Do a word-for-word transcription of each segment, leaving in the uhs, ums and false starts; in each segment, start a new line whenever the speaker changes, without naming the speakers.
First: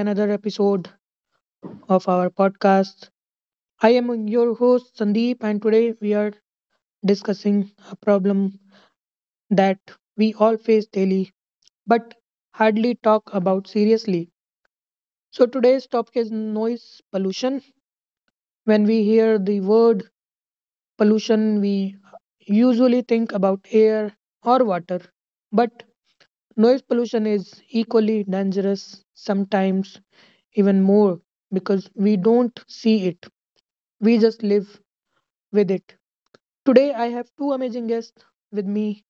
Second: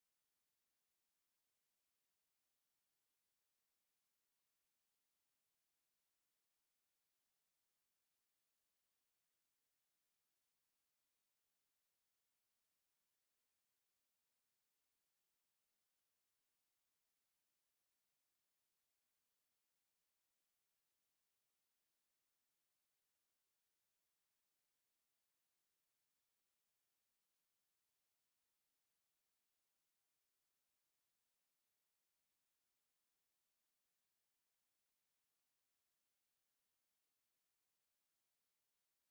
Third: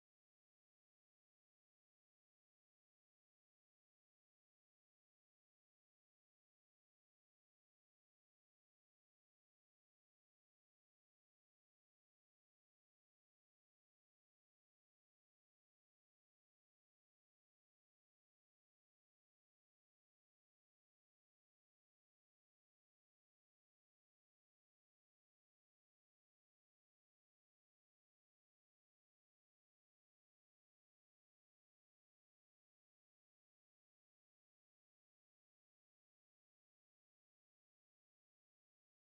another episode of our podcast. I am your host, Sandeep, and today we are discussing a problem that we all face daily but hardly talk about seriously. So, today's topic is noise pollution. When we hear the word pollution, we usually think about air or water, but noise pollution is equally dangerous, sometimes even more, because we don't see it. We just live with it. Today, I have two amazing guests with me.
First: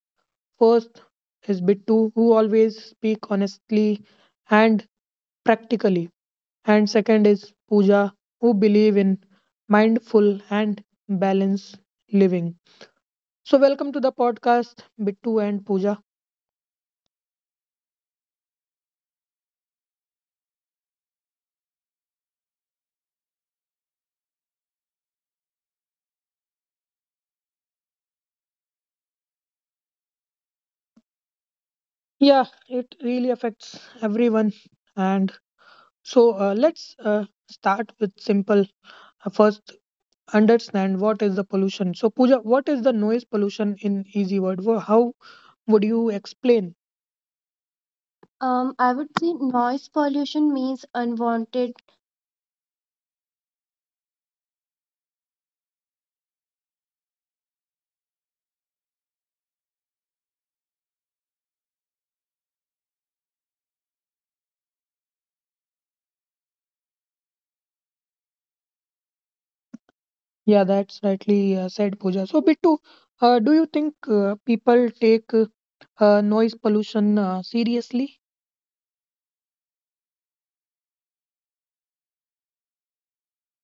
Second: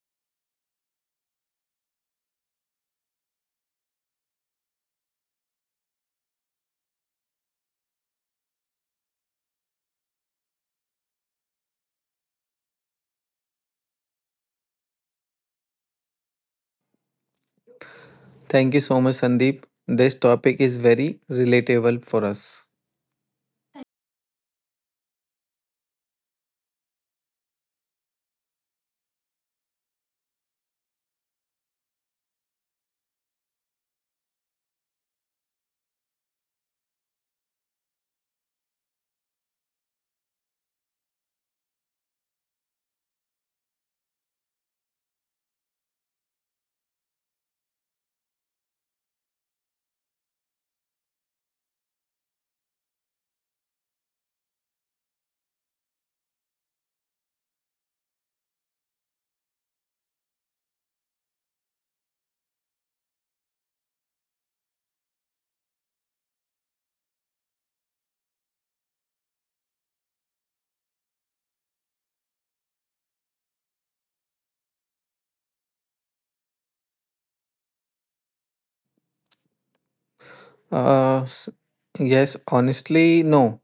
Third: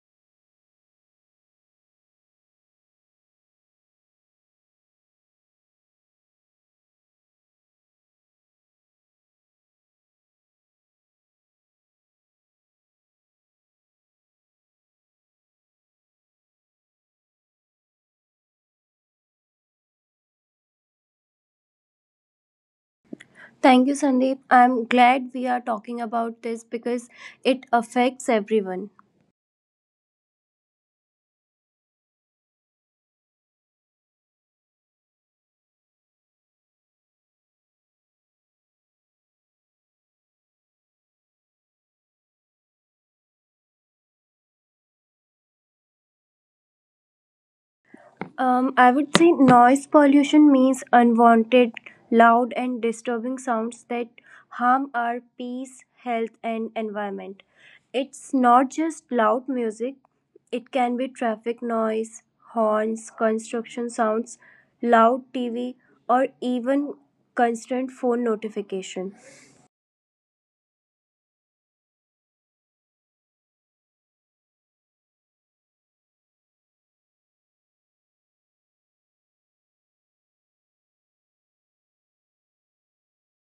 First is Bittu, who always speak honestly and practically. And second is Pooja, who believe in mindful and balanced living. So welcome to the podcast, Bittu and Pooja.
Thank you so much, Sandeep. This topic is very relatable for us.
Thank you, Sandeep. I'm glad we are talking about this because it affects everyone.
Yeah, it really affects everyone. And so uh, let's uh, start with simple. Uh, First, understand what is the pollution. So, Pooja, what is the noise pollution in easy word? Wha- How would you explain? Um,
Um, I
I would
would say
say noise
noise
pollution
pollution
means
means
unwanted.
unwanted, loud, and disturbing sounds that harm our peace, health, and environment. It's not just loud music, it can be traffic noise, horns, construction sounds, loud T V, or even constant phone notification.
Yeah, that's rightly uh, said, Pooja. So, Bittu, uh, do you think uh, people take uh, uh, noise pollution uh, seriously?
Uh, s- yes, honestly, no.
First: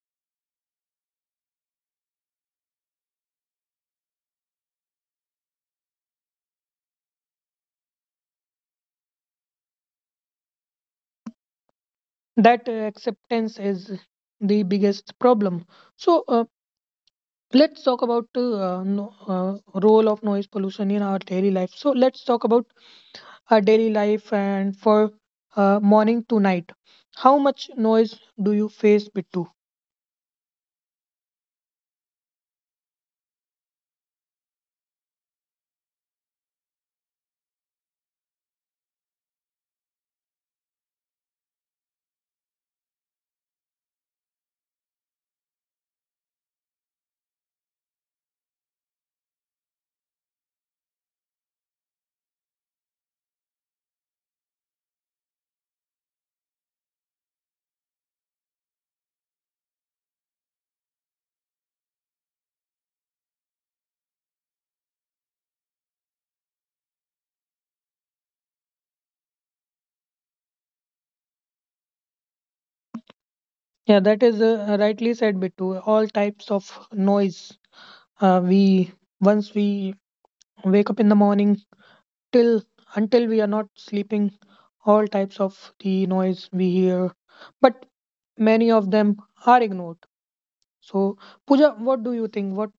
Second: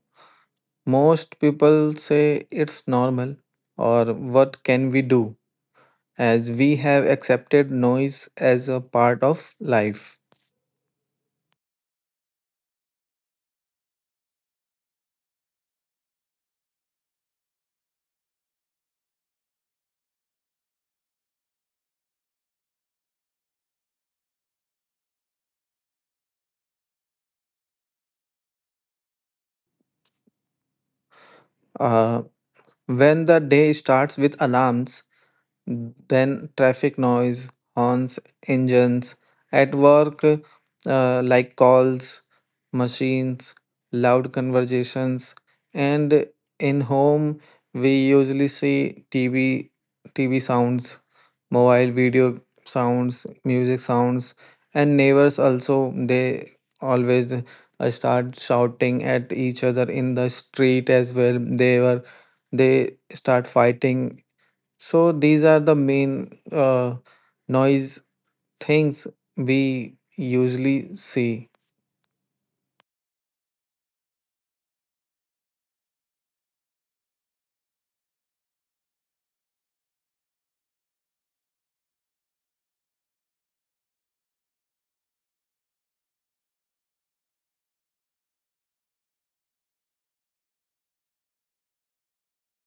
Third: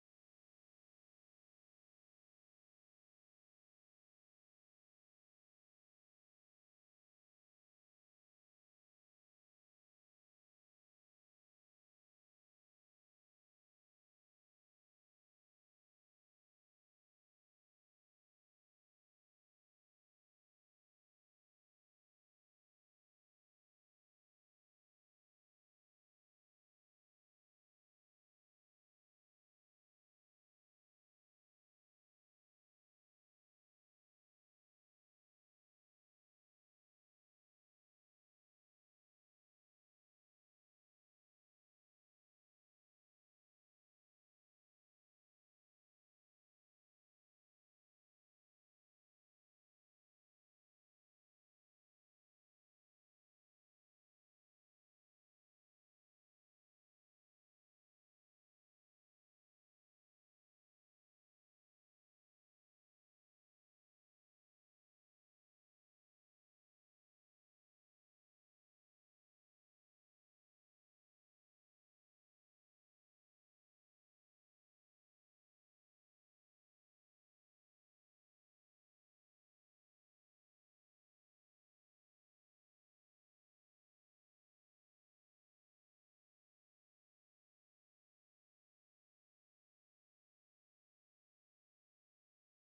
Most people say it's normal, or what can we do, as we have accepted noise as a part of life.
That uh, acceptance is the biggest problem. So, uh, let's talk about uh, no, uh, role of noise pollution in our daily life. So, let's talk about our daily life and for uh, morning to night. How much noise do you face, Bittu?
Uh, when the day starts with alarms, then traffic noise, horns, engines, at work, uh, like calls, machines, loud conversations, and in home, we usually see T V, T V sounds, mobile video sounds, music sounds, and neighbors also, they always uh, start shouting at each other in the street as well. They were they start fighting, so these are the main uh, noise things we usually see.
Yeah, that is uh, rightly said, Bittu. All types of noise. Uh, we once we wake up in the morning till until we are not sleeping, all types of the noise we hear, but many of them are ignored. So, Pooja, what do you think? What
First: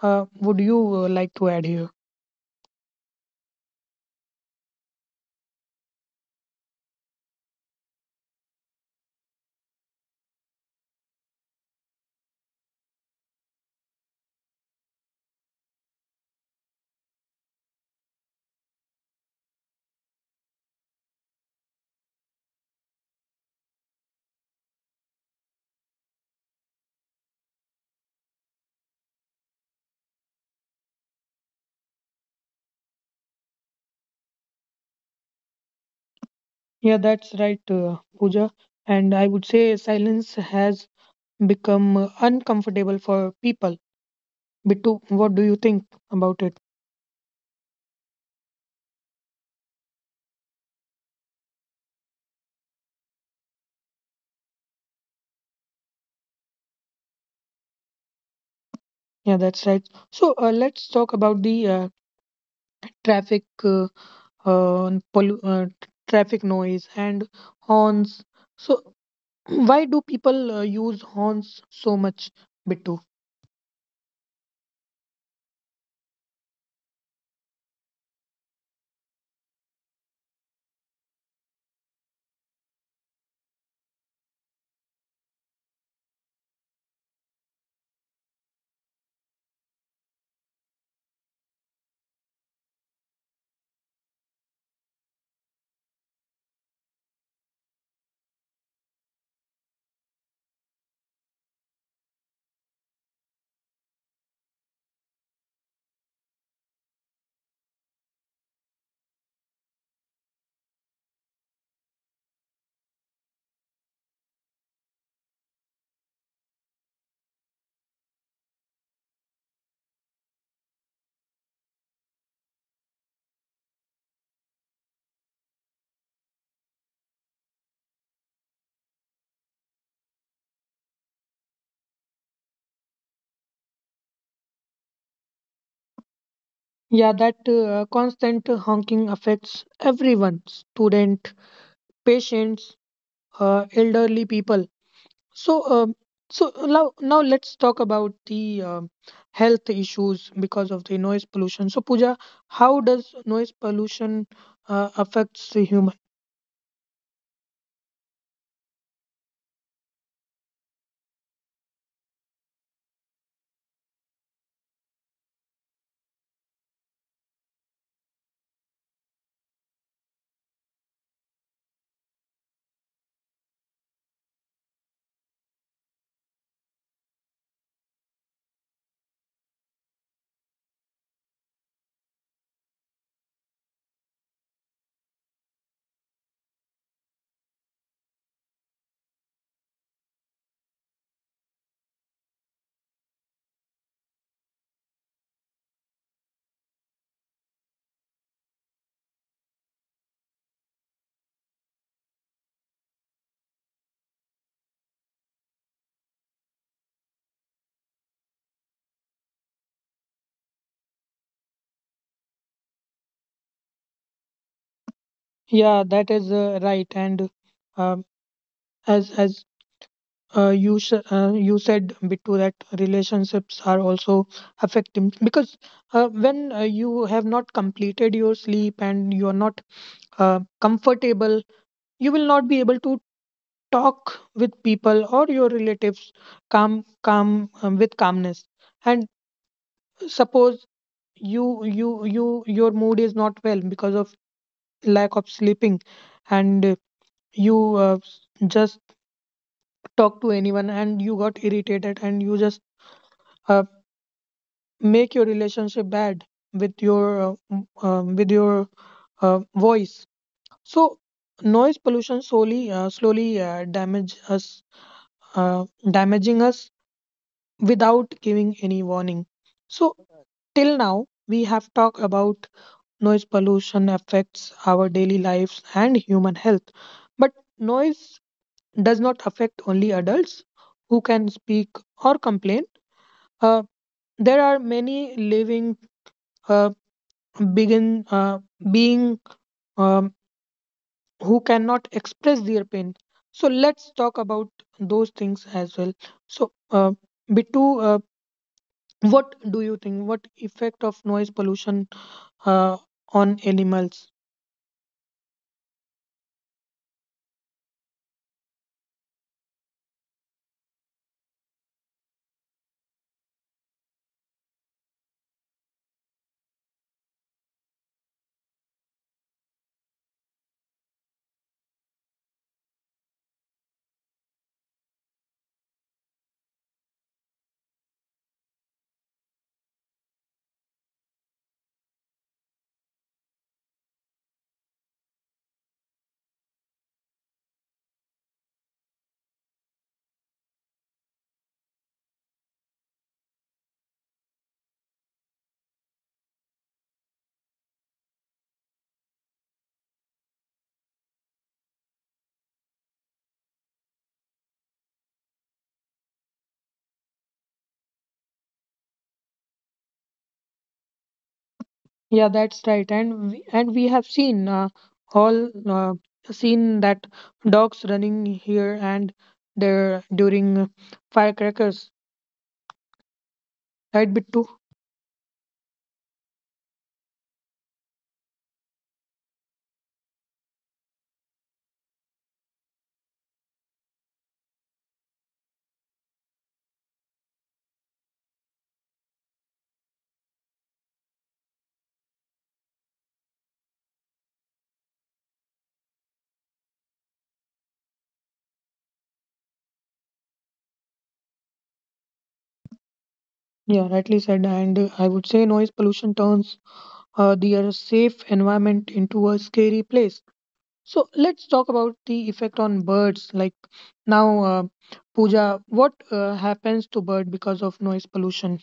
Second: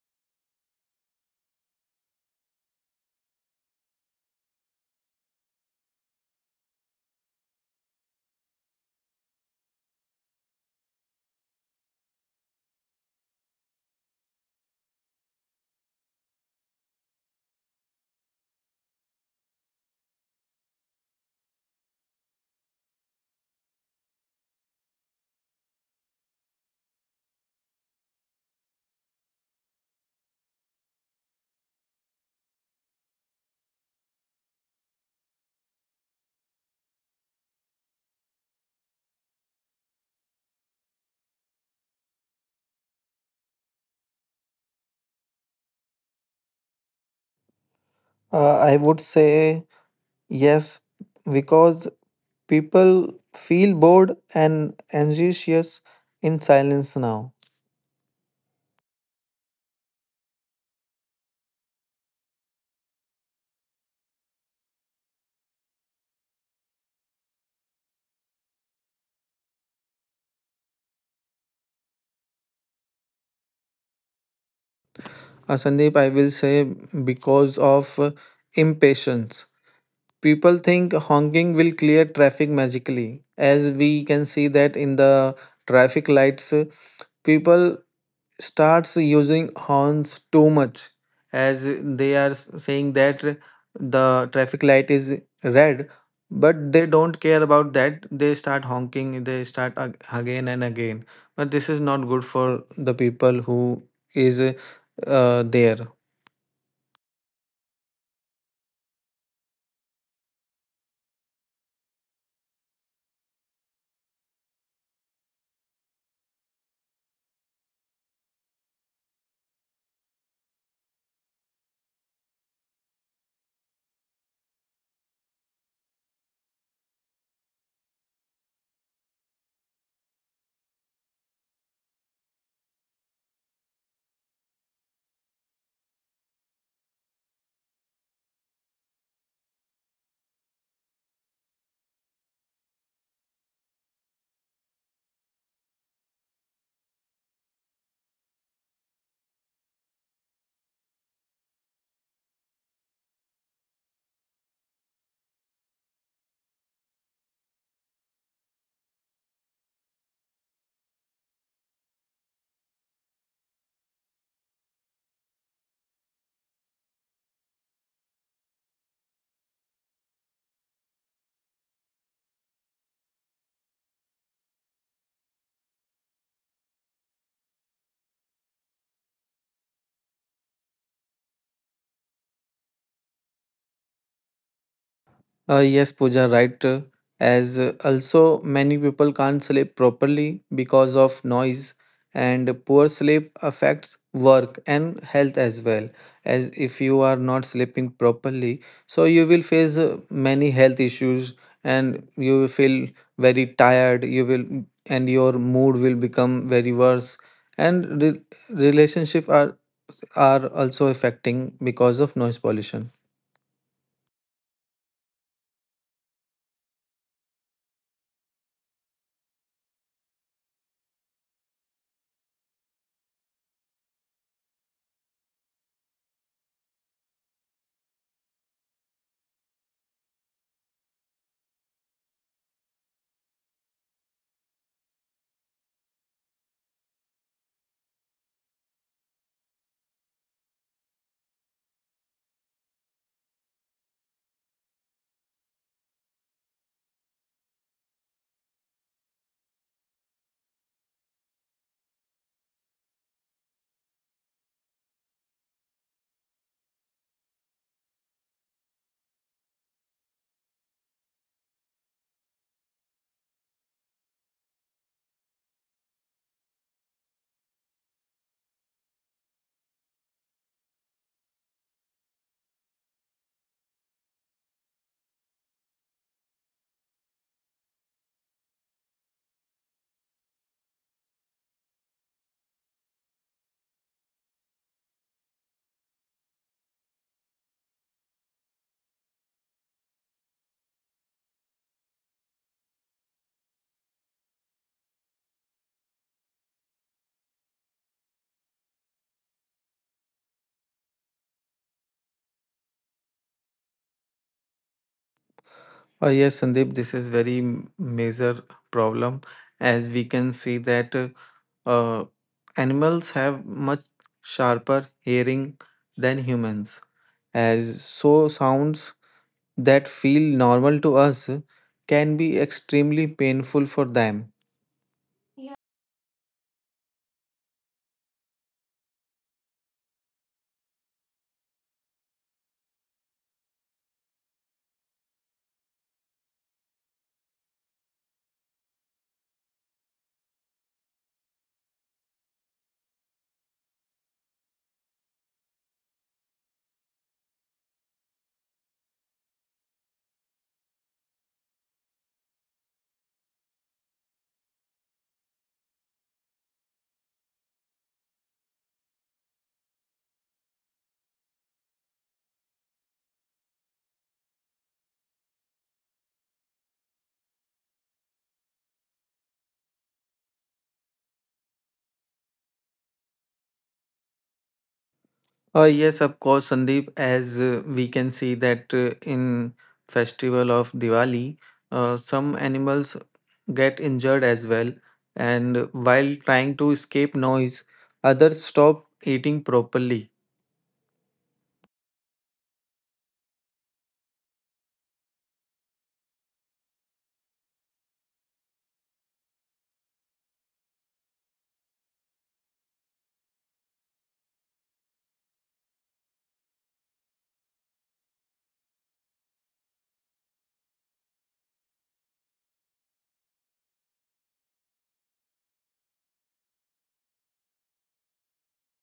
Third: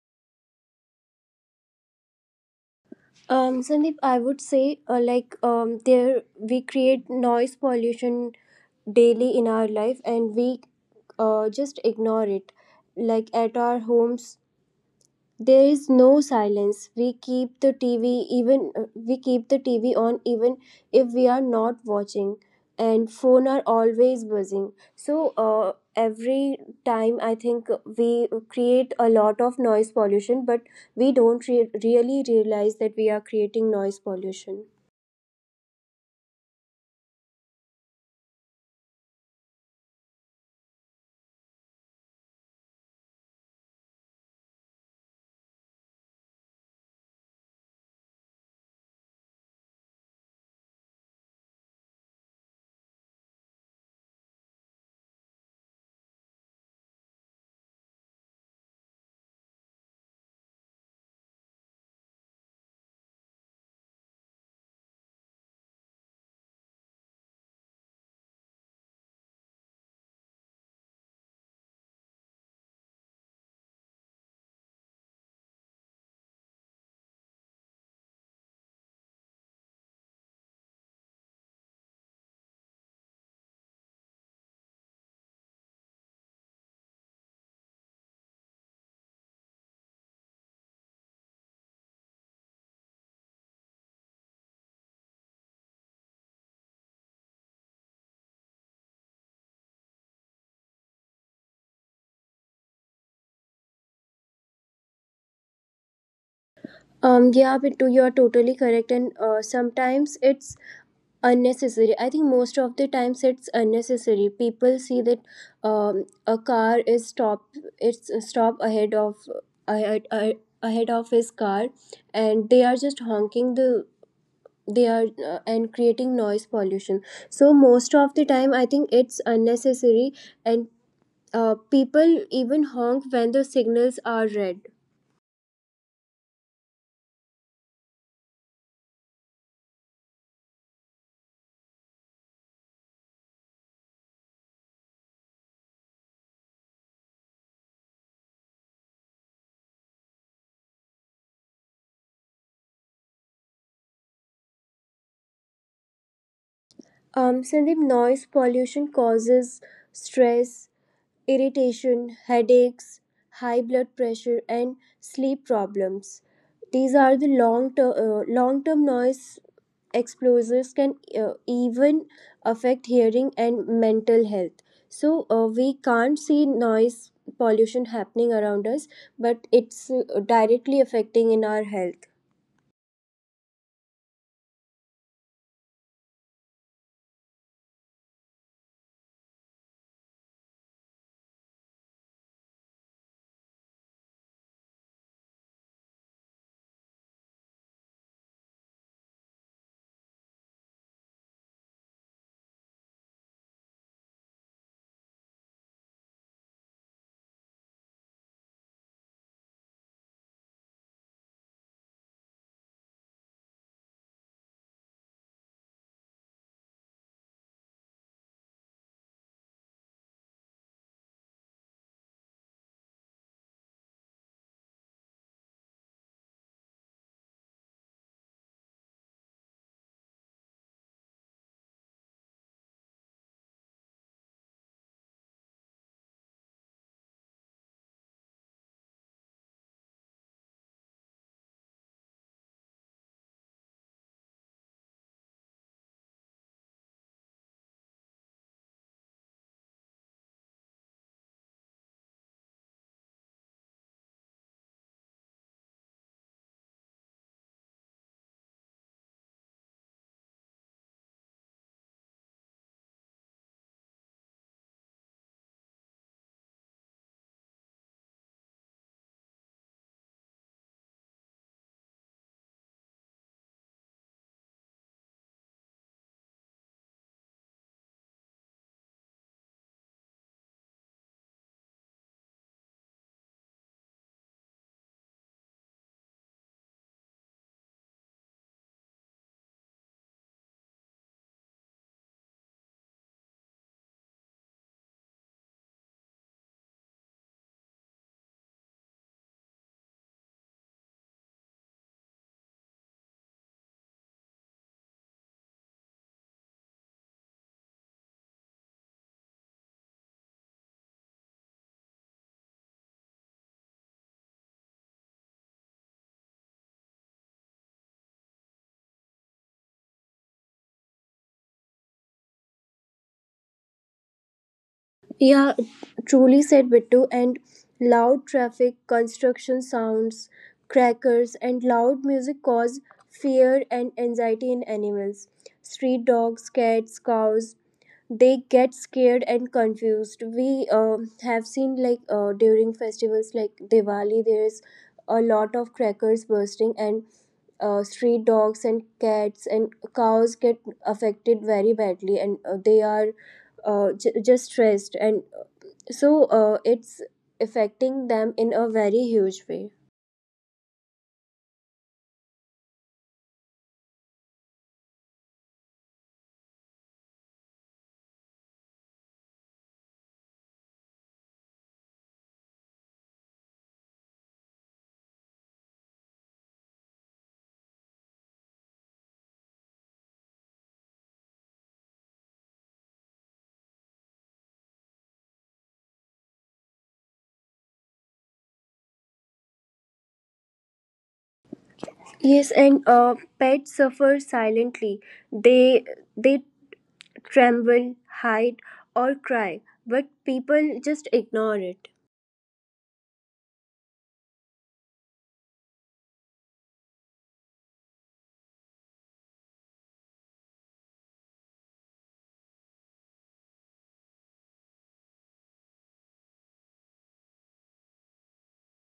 uh, would you uh, like to add here?
Um, Sandeep, I would say uh, like um, there we create noise pollution daily in our life and we uh, just ignore it. Like at our homes, there is no silence. We keep the tv even uh, we keep the TV on even if we are not watching, and phone are always buzzing. So uh, every time I think we create a lot of noise pollution, but we don't re- really realize that we are creating noise pollution.
Yeah, that's right, uh, Pooja. And I would say silence has become uh, uncomfortable for people. Bittu, what do you think about it?
Uh, I would say yes, because people feel bored and anxious in silence now.
Yeah, that's right. So uh, let's talk about the uh, traffic, uh, uh, pollu- uh, traffic noise and horns. So why do people uh, use horns so much, Bittu?
Uh, Sandeep, I will say because of uh, impatience. People think honking will clear traffic magically, as we can see that in the traffic lights. Uh, people starts using horns too much as they are s- saying that the traffic light is red, but they don't care about that. They start honking, they start ag- again and again, but this is not good for the people who is uh, there.
Um, yeah, but to- you're totally correct, and uh, sometimes it's unnecessary. I think most of the times it's unnecessary. People see that um, a car is stop, it's a stop ahead of ahead, ahead of his car, and they are just honking the they are uh, and creating noise pollution. So most of the time, I think it's unnecessary, and uh, people even honk when the signals are red.
Yeah, that uh, constant honking affects everyone, student, patients, uh, elderly people. So, um, so now, now let's talk about the um, health issues because of the noise pollution. So, Pooja, how does noise pollution uh, affects the human?
Um, Sandeep, noise pollution causes stress, irritation, headaches, high blood pressure, and sleep problems. These are the long term uh, long term noise exposures can uh, even affect hearing and mental health. So uh, we can't see noise pollution happening around us, but it's uh, directly affecting in our health.
Uh, yes, Pooja, right. uh, As uh, Also, many people can't sleep properly because of noise, and poor sleep affects work and health as well. As if you are not sleeping properly, so you will face uh, many health issues, and you will feel very tired. You will, and your mood will become very worse. And re- relationship are are also affecting because of noise pollution.
Yeah, that is uh, right. And um, as as uh, you sh- uh, you said, Bittu, that relationships are also affected because uh, when uh, you have not completed your sleep and you are not uh, comfortable, you will not be able to talk with people or your relatives calm calm um, with calmness and suppose you you you your mood is not well because of lack of sleeping and uh, you uh, s- just talk to anyone and you got irritated and you just uh, make your relationship bad with your uh, m- um, with your uh, voice. So noise pollution slowly uh, slowly uh, damage us uh, damaging us without giving any warning. So, till now, we have talked about noise pollution affects our daily lives and human health. But noise does not affect only adults who can speak or complain. Uh, there are many living uh, begin uh, being um, who cannot express their pain. So let's talk about those things as well. So, uh, Bittu, uh, what do you think? What effect of noise pollution uh, on animals.
Uh, yes, Sandeep, this is very m- major problem, as we can see that uh, uh, animals have much sharper hearing than humans. As so, sounds that feel normal to us can be extremely painful for them.
Yeah, truly said, Bittu. And loud traffic, construction sounds, crackers, and loud music cause fear and anxiety in animals. Street dogs, cats, cows, they get scared and confused. We uh, have seen, like, uh, during festivals like Diwali, there's a lot of crackers bursting, and uh, street dogs and cats and cows get affected very badly, and uh, they are uh, j- just stressed, and so uh, it's affecting them in a very huge way.
Yeah, that's right. And we, and we have seen uh, all uh, seen that dogs running here and there during firecrackers, right, Bittu?
Uh, yes, of course, Sandeep. As uh, we can see that uh, in festival of Diwali, uh, some animals get injured as well, and while trying to escape noise, others stop eating properly.
Yes, and uh, pets suffer silently. They they tremble, hide, or cry, but people just ignore it.
Yeah, rightly said. And uh, I would say noise pollution turns uh, their safe environment into a scary place. So let's talk about the effect on birds. Like now, uh, Pooja, what uh, happens to bird because of noise pollution?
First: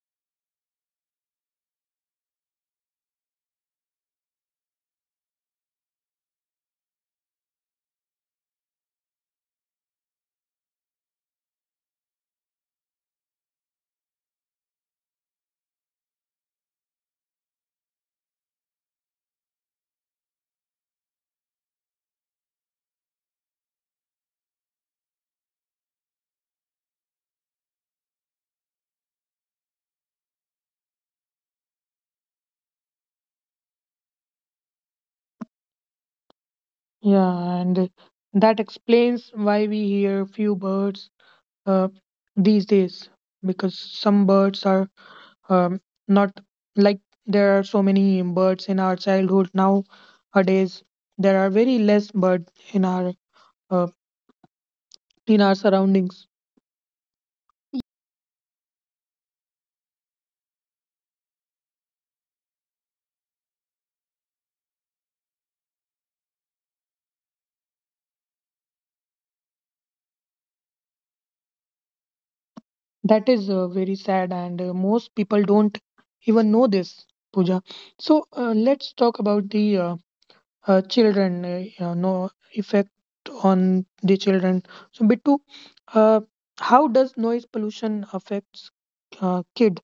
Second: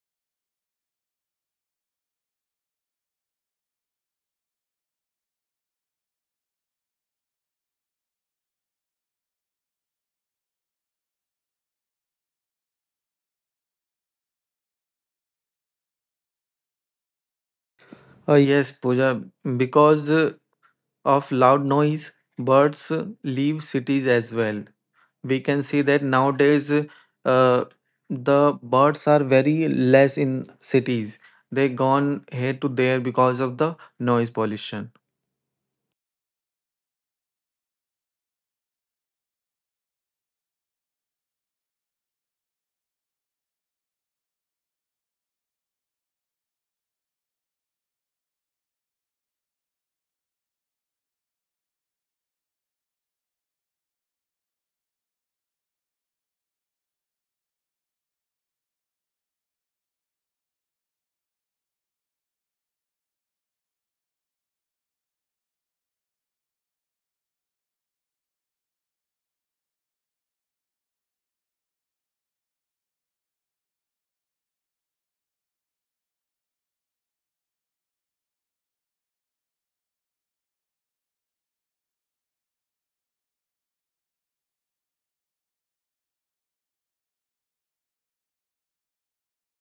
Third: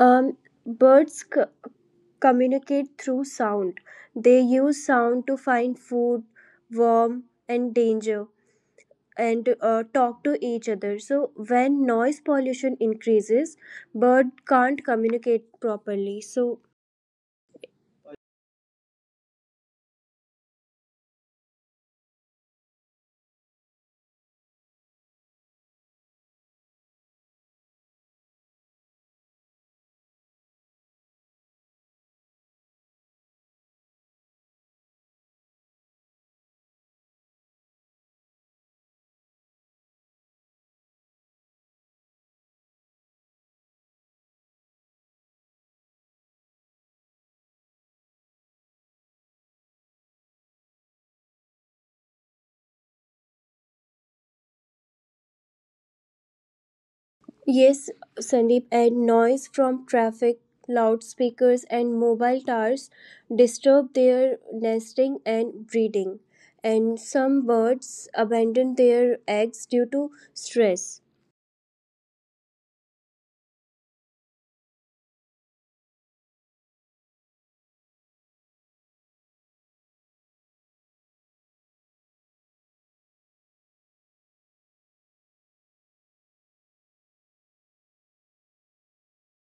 Um, Birds c- communicate through sound. They use sound to find food, warmth, and danger, and uh, talk to each other. So when noise pollution increases, bird can't communicate properly. So
Uh, yes, Pooja, because uh, of loud noise, birds uh, leave cities as well. We can see that nowadays uh, the birds are very less in cities. They gone here to there because of the noise pollution.
Yeah, and that explains why we hear few birds uh, these days because some birds are um, not like there are so many birds in our childhood nowadays. There are very less birds in our uh, in our surroundings.
yes, Sandeep, and noise from traffic, loudspeakers, and mobile towers disturb their nesting and breeding, and some birds abandon their eggs due to stress.
That is uh, very sad, and uh, most people don't even know this, Pooja. So uh, let's talk about the uh, uh, children, uh, you know, effect on the children. So, Bittu, uh, how does noise pollution affects uh, kid?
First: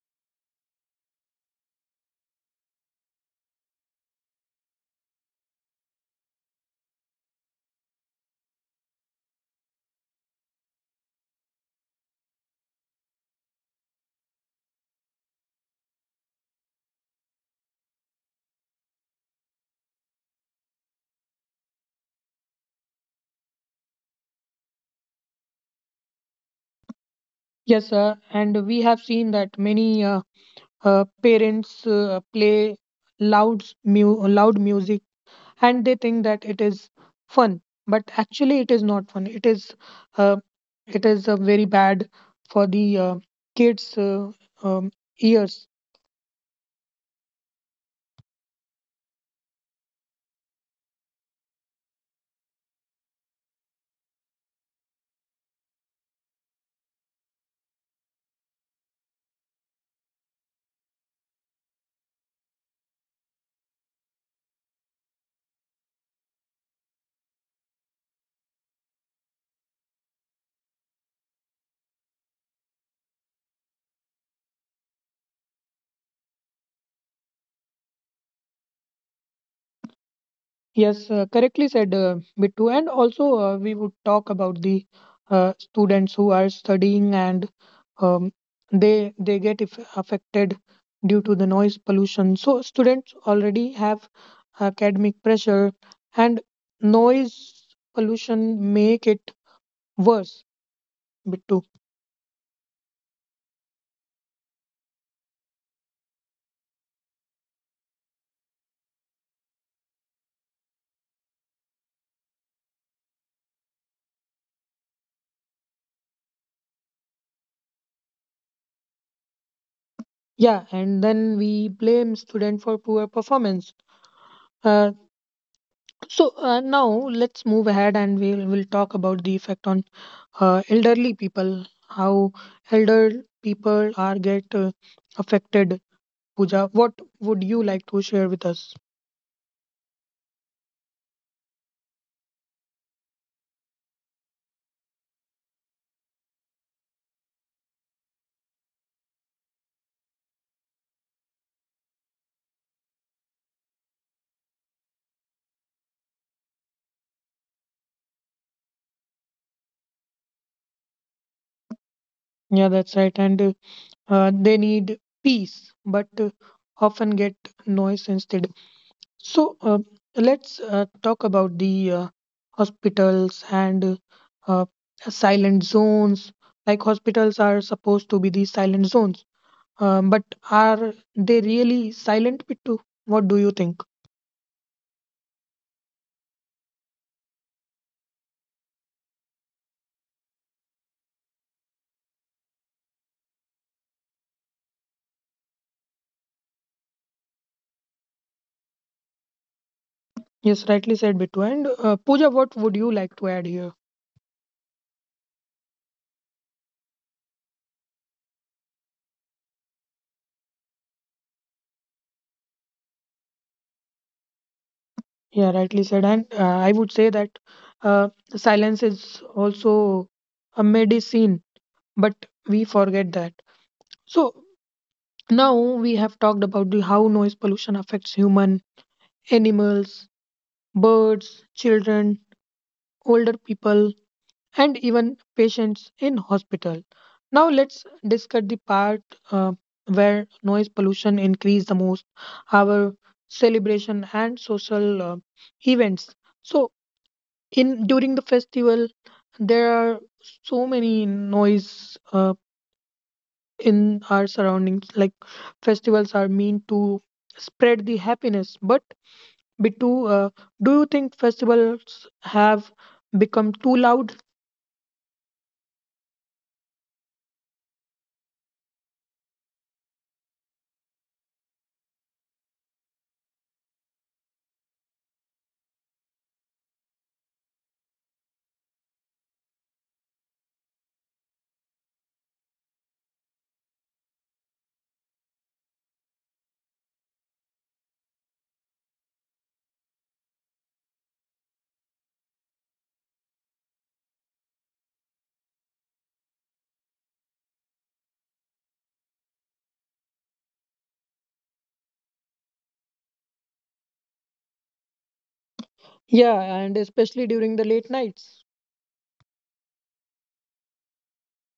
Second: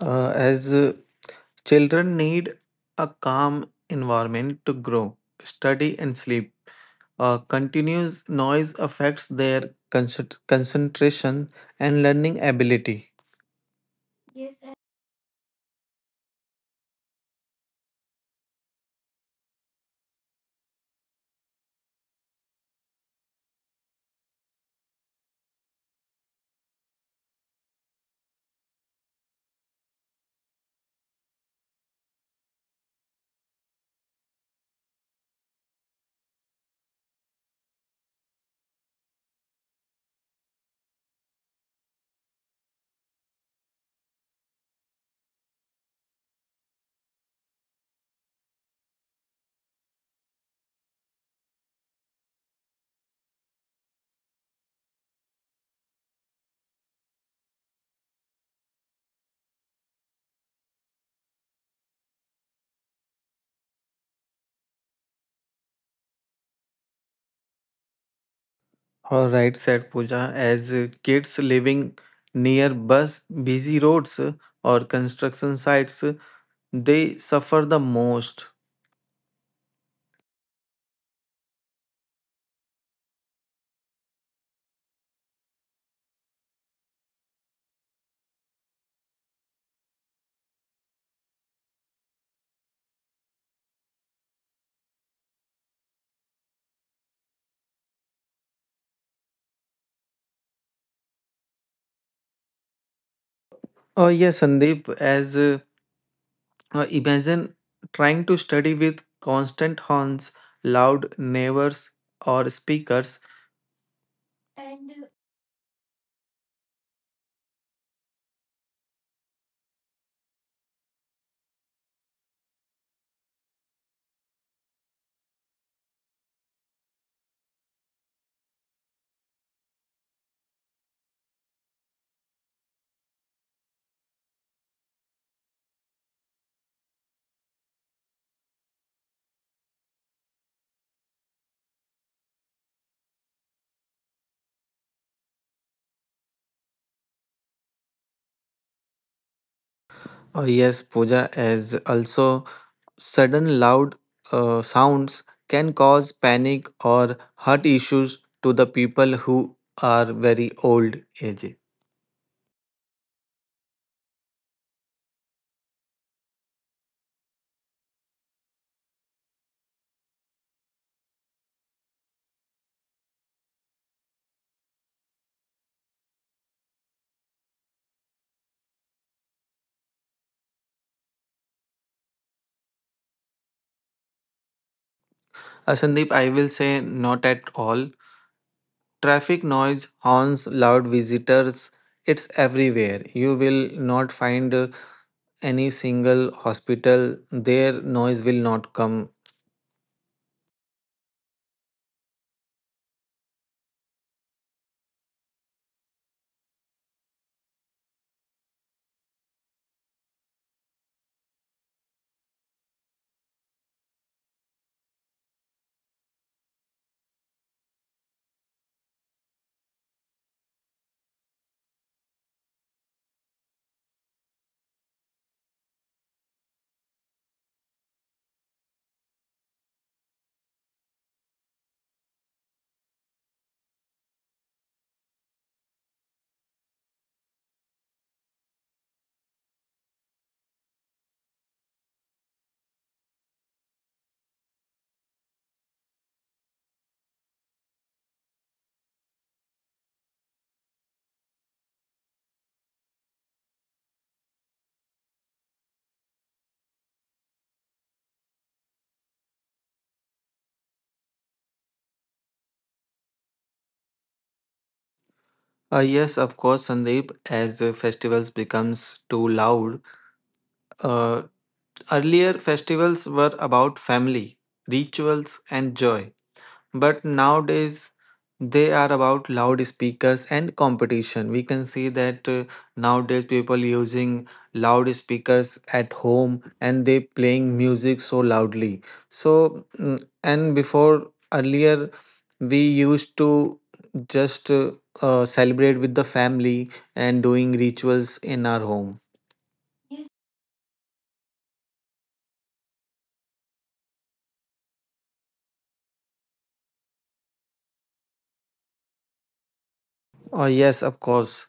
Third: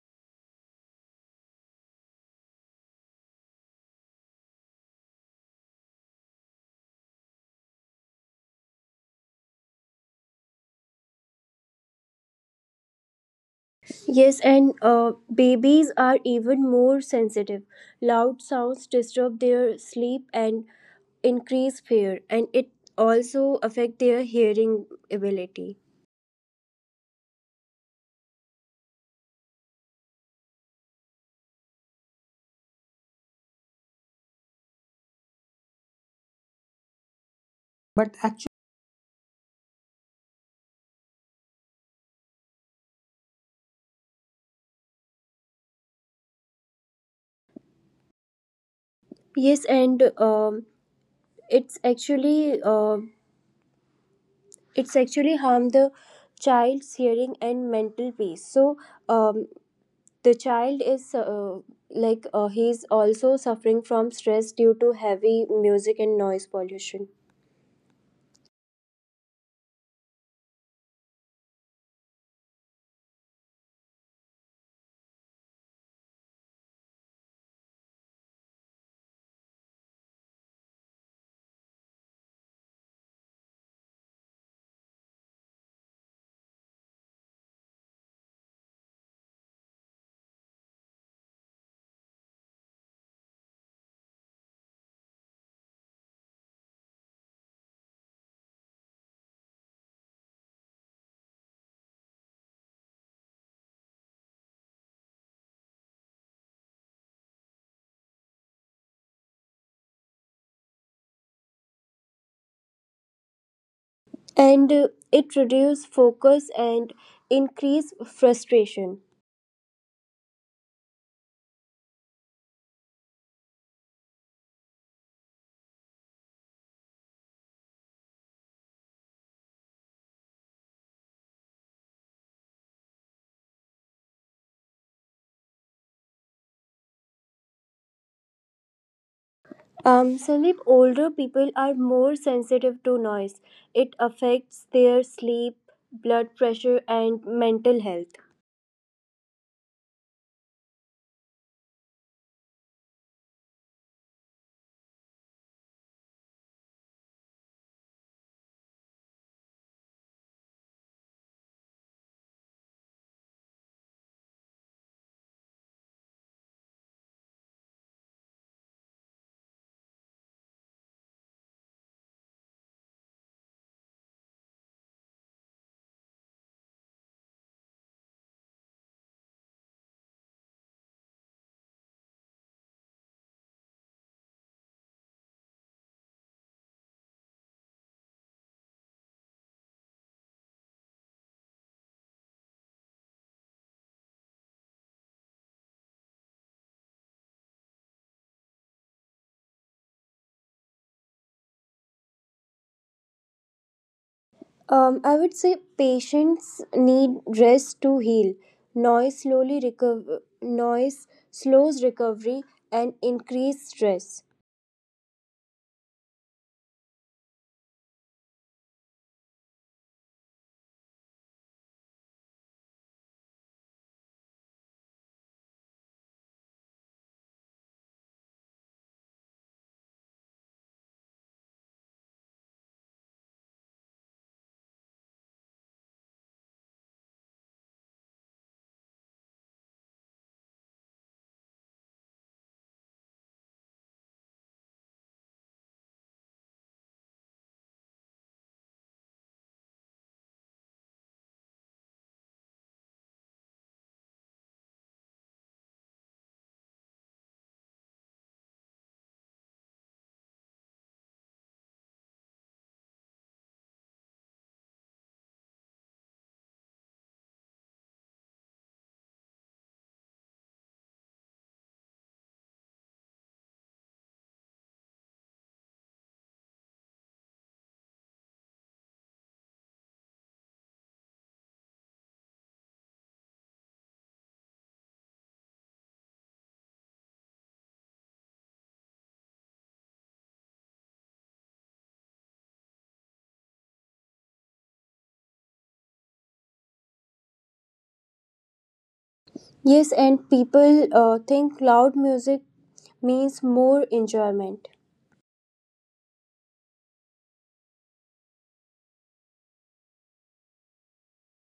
Uh, as uh, Children need a calm environment to grow, study and sleep. Uh, continuous noise affects their concent- concentration and learning ability.
Yes, and uh, babies are even more sensitive. Loud sounds disturb their sleep and increase fear, and it also affect their hearing ability.
Yes, sir. And we have seen that many uh, uh, parents uh, play loud mu- loud music, and they think that it is fun, but actually it is not fun. It is uh, it is uh, very bad for the uh, kids' uh, um, ears.
Yes, and um, it's actually. Uh, it's actually harm the child's hearing and mental peace. So um, the child is uh, like uh, he's also suffering from stress due to heavy music and noise pollution,
All right, said Pooja. As uh, kids living near bus busy roads uh, or construction sites, uh, they suffer the most.
Yes, uh, correctly said, uh, Bittu. And also, uh, we would talk about the uh, students who are studying and um, they they get if affected due to the noise pollution. So students already have academic pressure, and noise pollution make it worse, Bittu.
Oh yes, Sandeep. As uh, uh, imagine trying to study with constant horns, loud neighbors or speakers.
and uh, it reduces focus and increase frustration.
Yeah, and then we blame student for poor performance. Uh, So uh, now let's move ahead and we'll we'll talk about the effect on uh, elderly people, how elder people are get uh, affected. Pooja, what would you like to share with us?
um, Sandeep, older people are more sensitive to noise. It affects their sleep, blood pressure, and mental health.
Oh yes, Pooja. As also sudden loud uh, sounds can cause panic or heart issues to the people who are very old age.
Yeah, that's right. And uh, uh, they need peace, but uh, often get noise instead. So uh, let's uh, talk about the uh, hospitals and uh, silent zones. Like hospitals are supposed to be the silent zones. Um, but are they really silent, Bittu? What do you think?
Uh, Sandeep, I will say not at all. Traffic noise, horns, loud visitors, it's everywhere. You will not find uh, any single hospital, their noise will not come.
Yes, rightly said, Bittu. And uh, Pooja, what would you like to add here?
Um, I would say patients need rest to heal. Noise slowly recover, noise slows recovery and increase stress.
Yeah, rightly said. And uh, I would say that uh, silence is also a medicine, but we forget that. So now we have talked about the how noise pollution affects human, animals, birds, children, older people, and even patients in hospital. Now let's discuss the part uh, where noise pollution increase the most, our celebration and social uh, events. So in during the festival, there are so many noise uh, in our surroundings. Like festivals are meant to spread the happiness, but Bittu, uh, do you think festivals have become too loud?
Uh, yes, of course, Sandeep, as the festivals becomes too loud. Uh, Earlier, festivals were about family, rituals, and joy. But nowadays, they are about loudspeakers and competition. We can see that uh, nowadays people using loudspeakers at home and they playing music so loudly. So, mm, and before, earlier, we used to just uh, uh, celebrate with the family and doing rituals in our home.
Yes, and people uh, think loud music means more enjoyment,
Yeah, and especially during the late nights.
Oh, yes, of course.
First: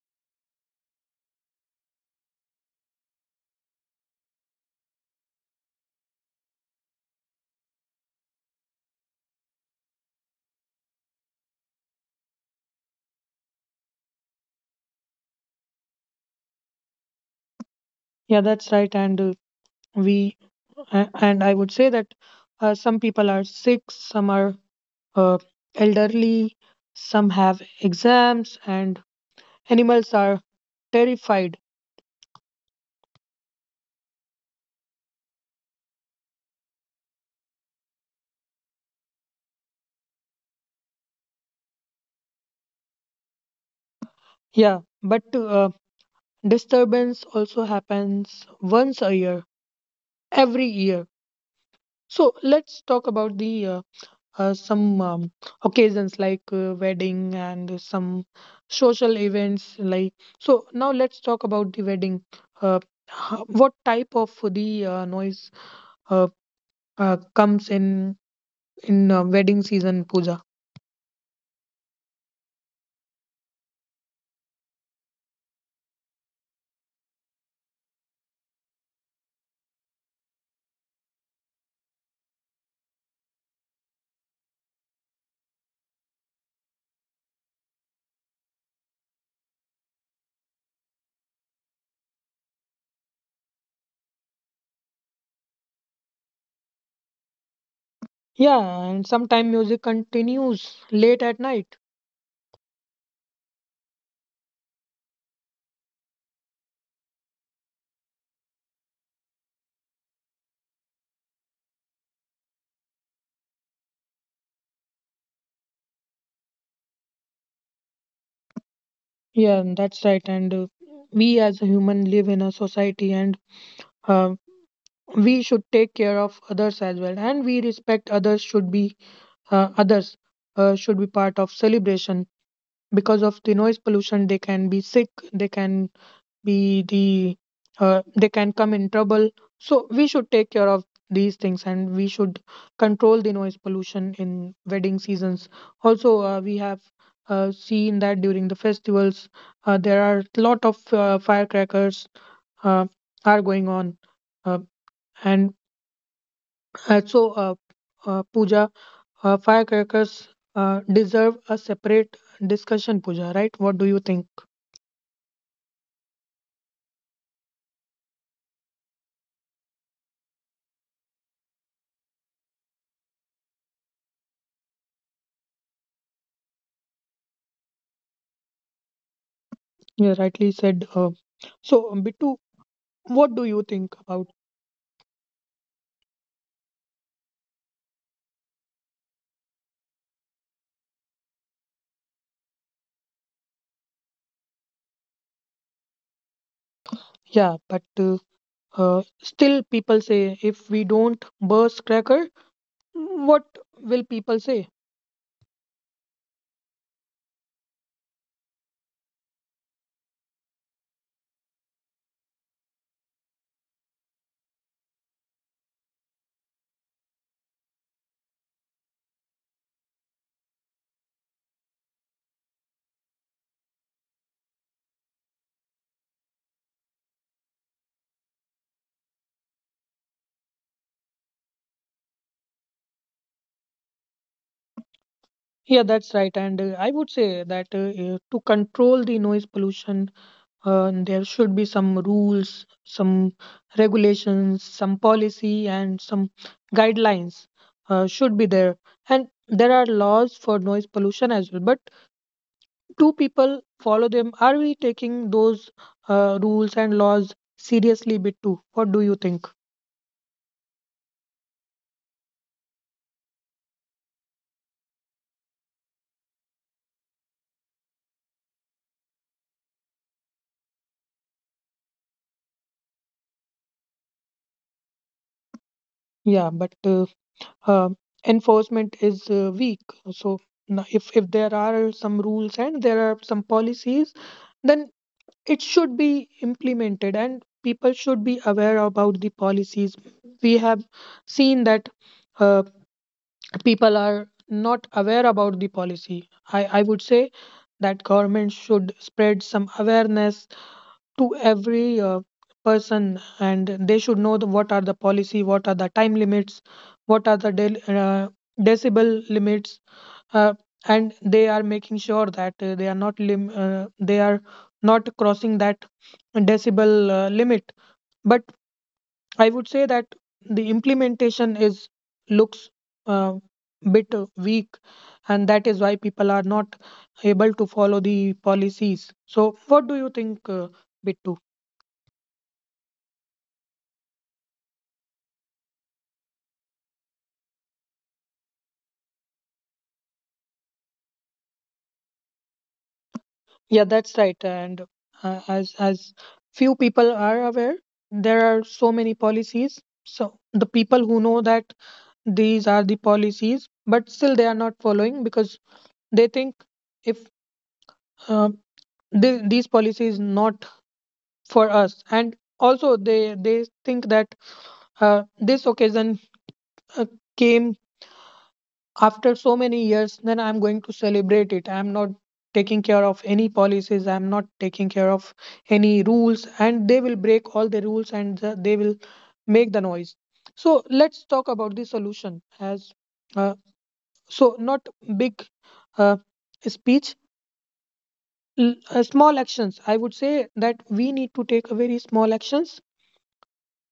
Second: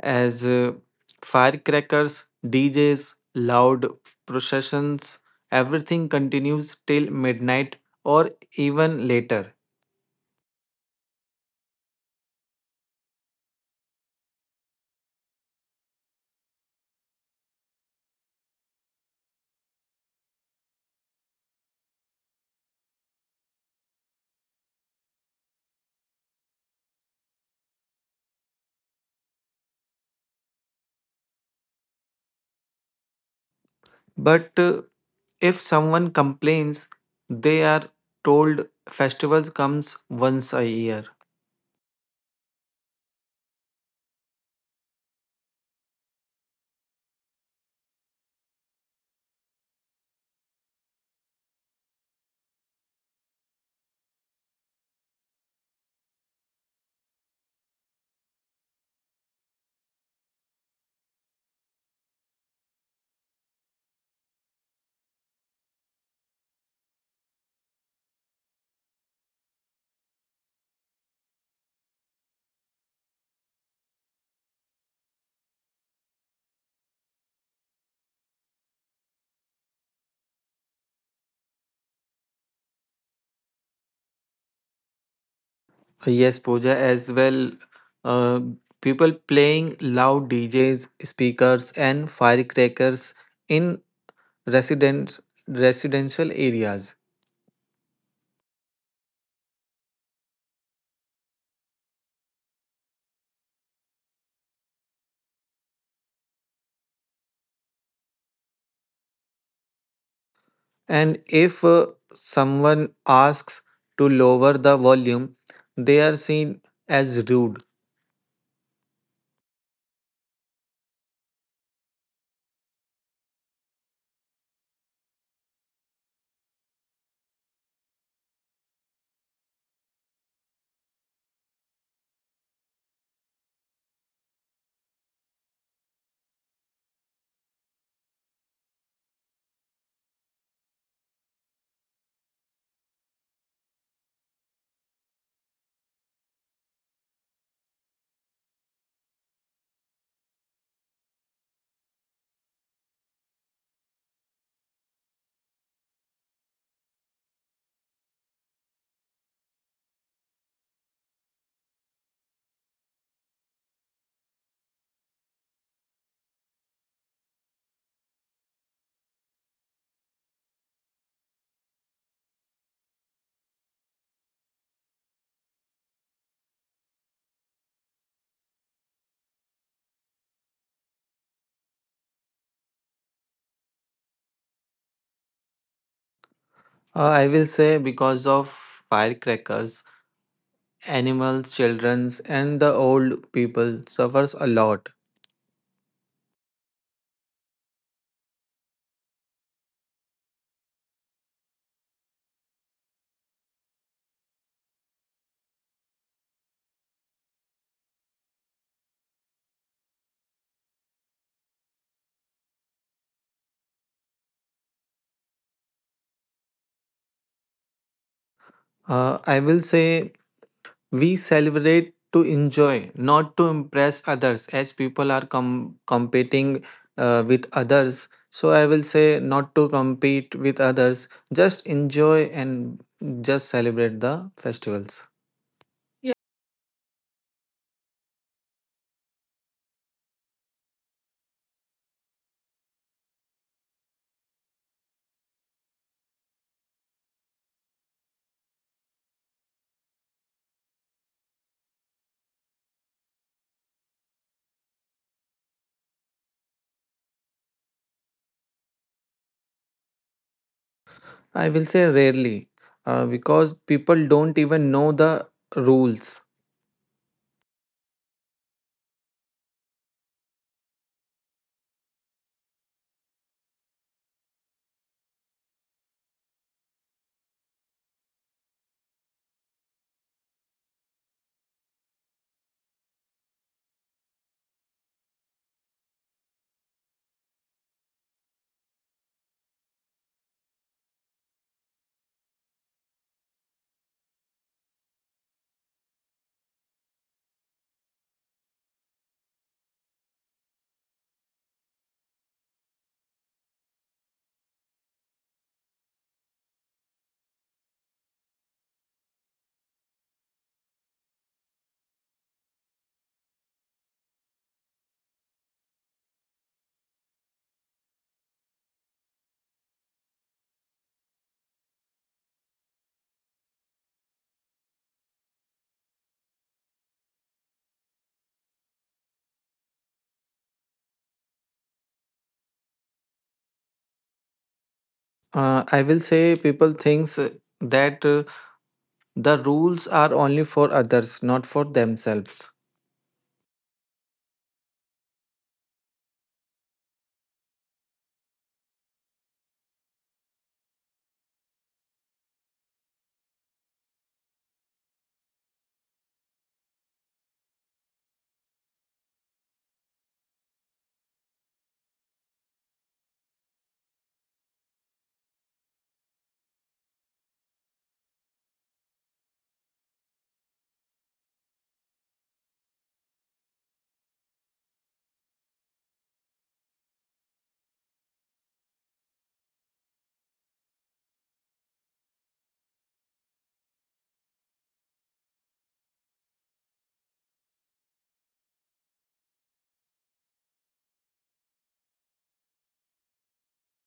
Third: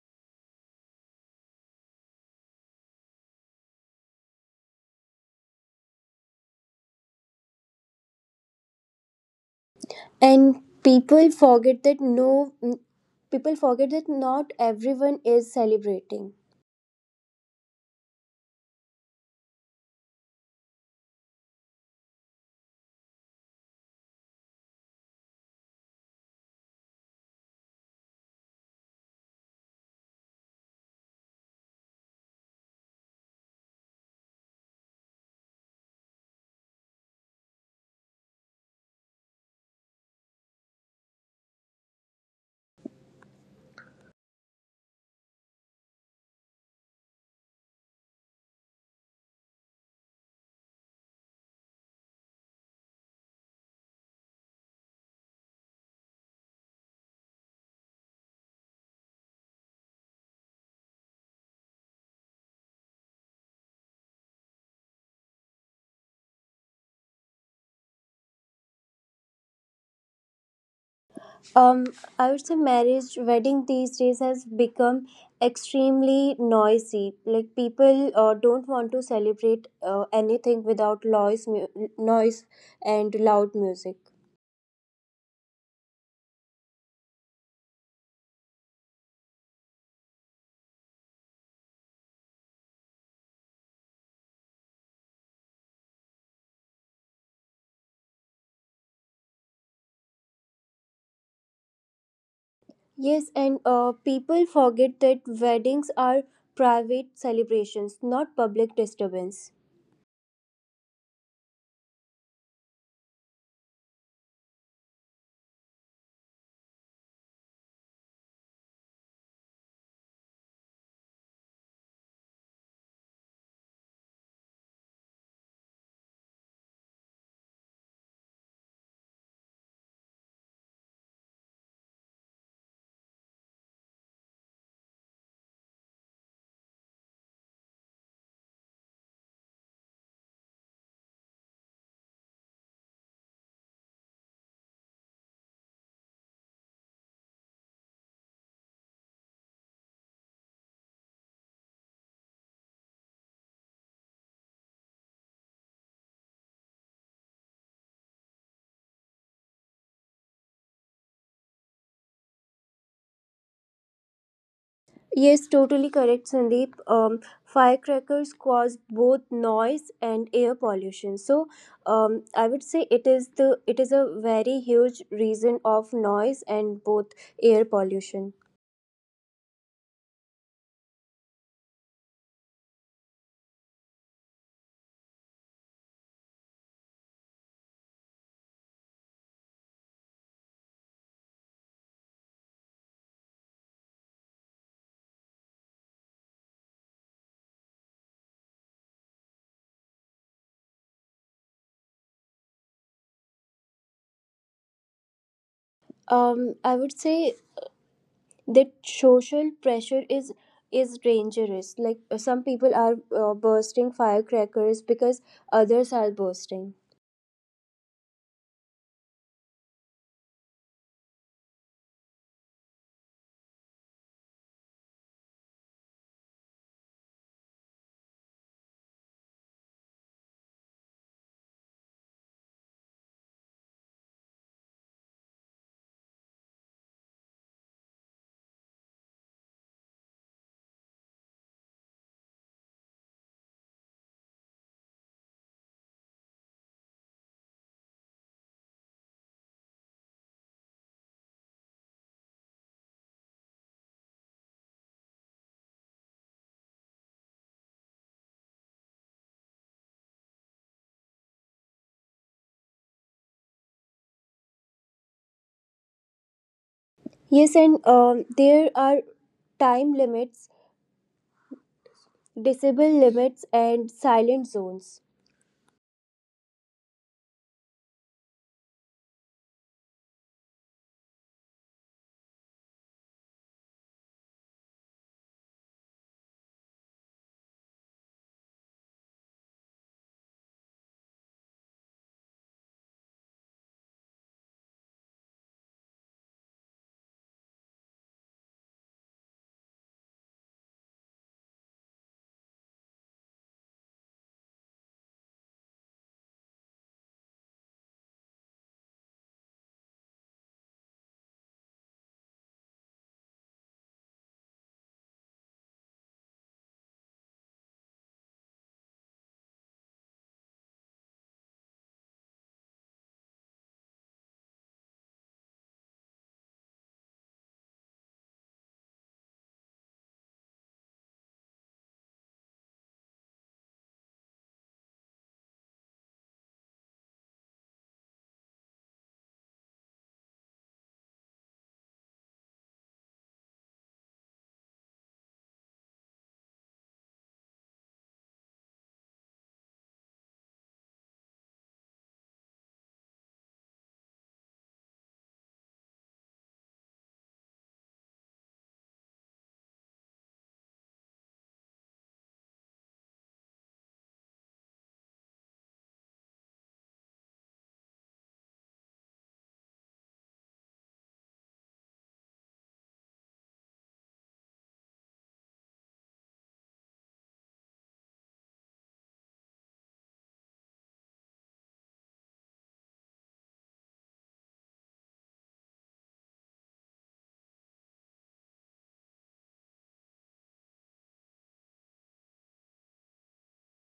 As uh, firecrackers, D Js, loud processions, everything continues till midnight or even later.
and people forget that no, people forget that not everyone is celebrating.
Yeah, that's right. And uh, we a- and I would say that uh, some people are sick, some are uh, elderly, some have exams, and animals are terrified.
But uh, if someone complains, they are told festivals comes once a year.
Yeah, but uh, disturbance also happens once a year, every year. So let's talk about the uh, uh, some um, occasions like uh, wedding and some social events like so now let's talk about the wedding uh, ho- what type of the uh, noise uh, uh, comes in in uh, wedding season, puja.
Um, I would say marriage wedding these days has become extremely noisy. Like people uh, don't want to celebrate uh, anything without noise, mu- noise and loud music.
Yes, Pooja, as well. Uh, People playing loud D Js, speakers, and firecrackers in residence residential areas.
Yeah, and sometime music continues late at night.
Yes, and uh, people forget that weddings are private celebrations, not public disturbance.
And if uh, someone asks to lower the volume, they are seen as rude.
Yeah, and that's right. And uh, we as a human live in a society, and uh, we should take care of others as well, and we respect others should be uh, others uh, should be part of celebration, because of the noise pollution they can be sick, they can be the uh, they can come in trouble. So we should take care of these things, and we should control the noise pollution in wedding seasons. Also uh, we have uh, seen that during the festivals uh, there are a lot of uh, firecrackers uh, are going on, uh, and uh, so uh, uh, puja, uh, firecrackers uh, deserve a separate discussion, Pooja, right? What do you think?
Yes, totally correct, Sandeep. Um, firecrackers cause both noise and air pollution. So, um, I would say it is the it is a very huge reason of noise and both air pollution.
Yeah, rightly said. Uh, so, um, Bittu, what do you think about?
Uh, I will say because of firecrackers, animals, childrens, and the old people suffers a lot.
Yeah, but uh, uh, still, people say if we don't burst cracker, what will people say?
Um, I would say that social pressure is is dangerous. Like uh, some people are uh, bursting firecrackers because others are bursting.
Uh, I will say we celebrate to enjoy, not to impress others, as people are com- competing uh, with others. So I will say not to compete with others, just enjoy and just celebrate the festivals.
Yeah, that's right. And uh, I would say that uh, uh, to control the noise pollution, Uh, there should be some rules, some regulations, some policy, and some guidelines uh, should be there. And there are laws for noise pollution as well. But do people follow them? Are we taking those uh, rules and laws seriously, a bit too? What do you think?
I will say rarely uh, because people don't even know the rules.
Yes, and um, there are time limits, disable limits, and silent zones.
Yeah, but uh, uh, enforcement is uh, weak. So now if if there are some rules and there are some policies, then it should be implemented and people should be aware about the policies we have seen that uh, people are not aware about the policy. I i would say that government should spread some awareness to every uh, person, and they should know the, what are the policy, what are the time limits, what are the del uh, decibel limits, uh, and they are making sure that uh, they are not lim- uh, they are not crossing that decibel uh, limit. But I would say that the implementation is looks uh, bit uh, weak, and that is why people are not able to follow the policies. So what do you think, uh, Bittu?
Uh, I will say people thinks that uh, the rules are only for others, not for themselves.
Yeah, that's right. And uh, as as few people are aware, there are so many policies. So the people who know that these are the policies, but still they are not following because they think if uh, th- these policies not for us. And also they they think that uh, this occasion uh, came after so many years, then I'm going to celebrate it. I'm not taking care of any policies, I'm not taking care of any rules, and they will break all the rules, and uh, they will make the noise. So let's talk about the solution. As uh, so not big uh, speech, l- uh, small actions, I would say that we need to take a very small actions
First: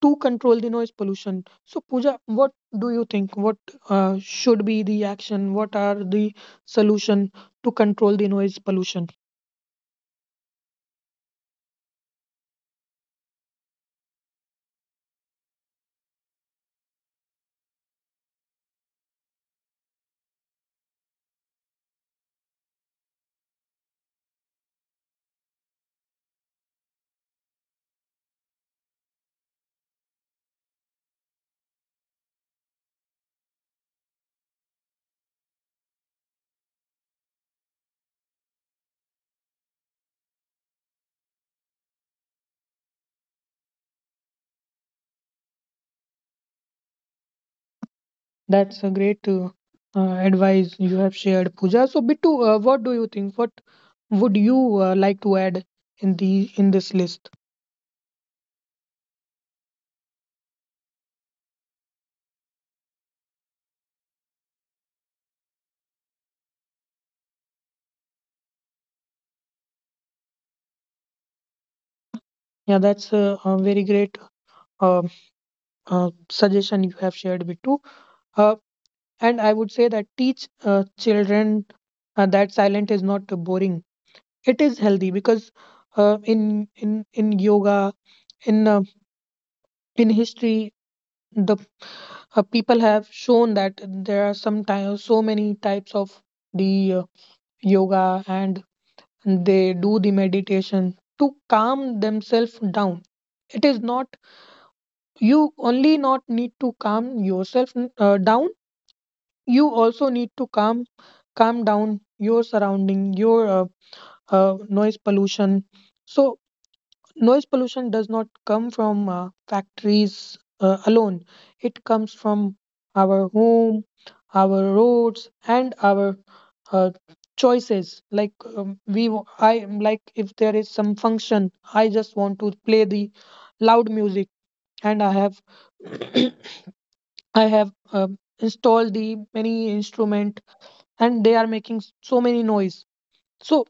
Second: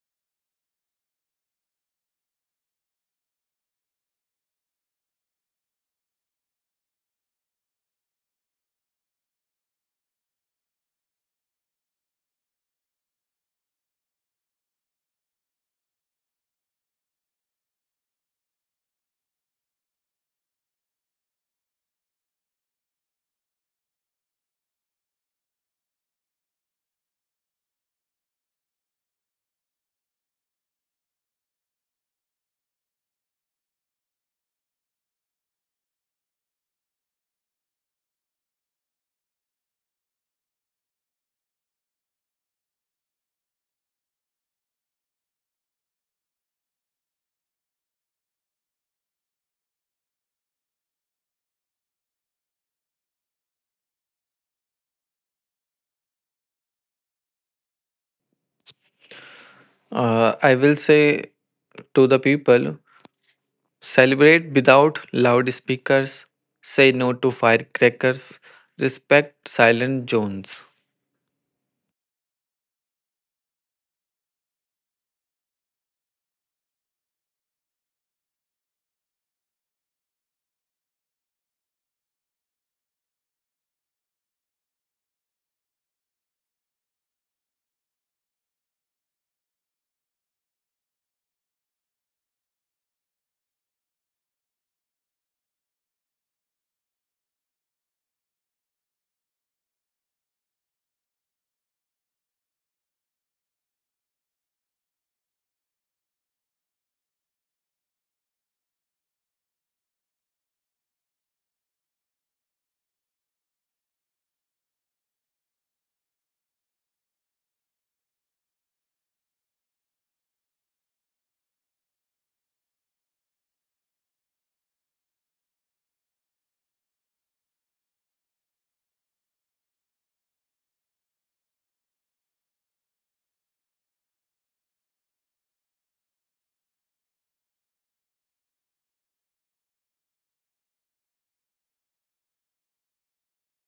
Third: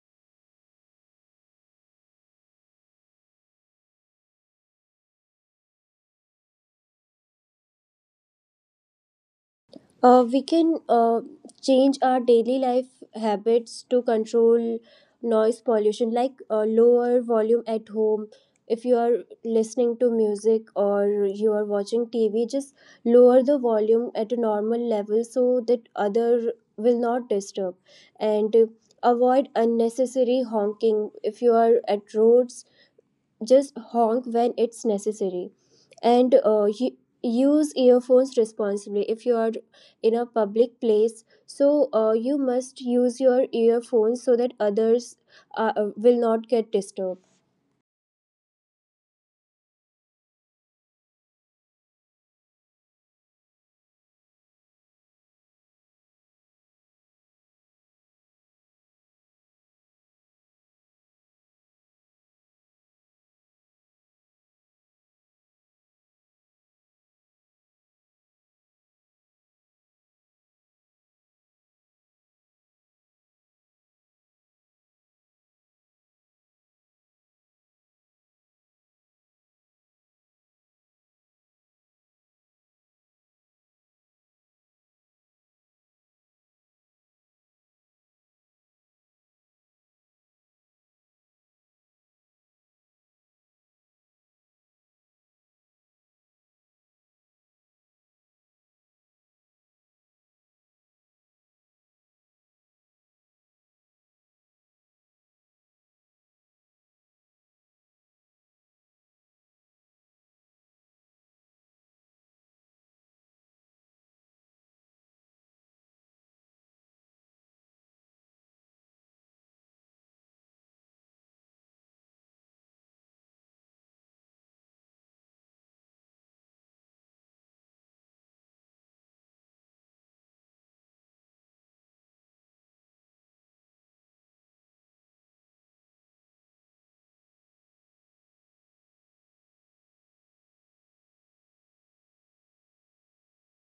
to control the noise pollution. So Pooja, what do you think, what uh, should be the action, what are the solution to control the noise pollution?
Uh, we can uh, change our daily life habits to control noise pollution, like uh, lower volume at home. If you are listening to music or you are watching T V, just lower the volume at a normal level so that other will not disturb. And uh, avoid unnecessary honking. If you are at roads, just honk when it's necessary, and uh, u- use earphones responsibly. If you are in a public place, so uh, you must use your earphones so that others uh, will not get disturbed.
That's a great uh, uh, advice you have shared, Pooja. So Bittu, uh, what do you think, what would
Uh, I will say to the people, celebrate without loudspeakers, say no to firecrackers, respect silent zones.
you uh, suggestion you have shared, Bittu. Uh, and I would say that teach uh, children uh, that silent is not boring. It is healthy because uh, in in in yoga, in uh, in history, the uh, people have shown that there are some ty- so many types of the uh, yoga, and they do the meditation to calm themselves down. It is not you only not need to calm yourself uh, down, you also need to calm calm down your surrounding, your uh, uh, noise pollution. So noise pollution does not come from uh, factories uh, alone, it comes from our home, our roads, and our uh, choices. Like um, we, w- I am like, if there is some function, I just want to play the loud music. And I have I have um installed the many instrument, and they are making s- so many noise. So,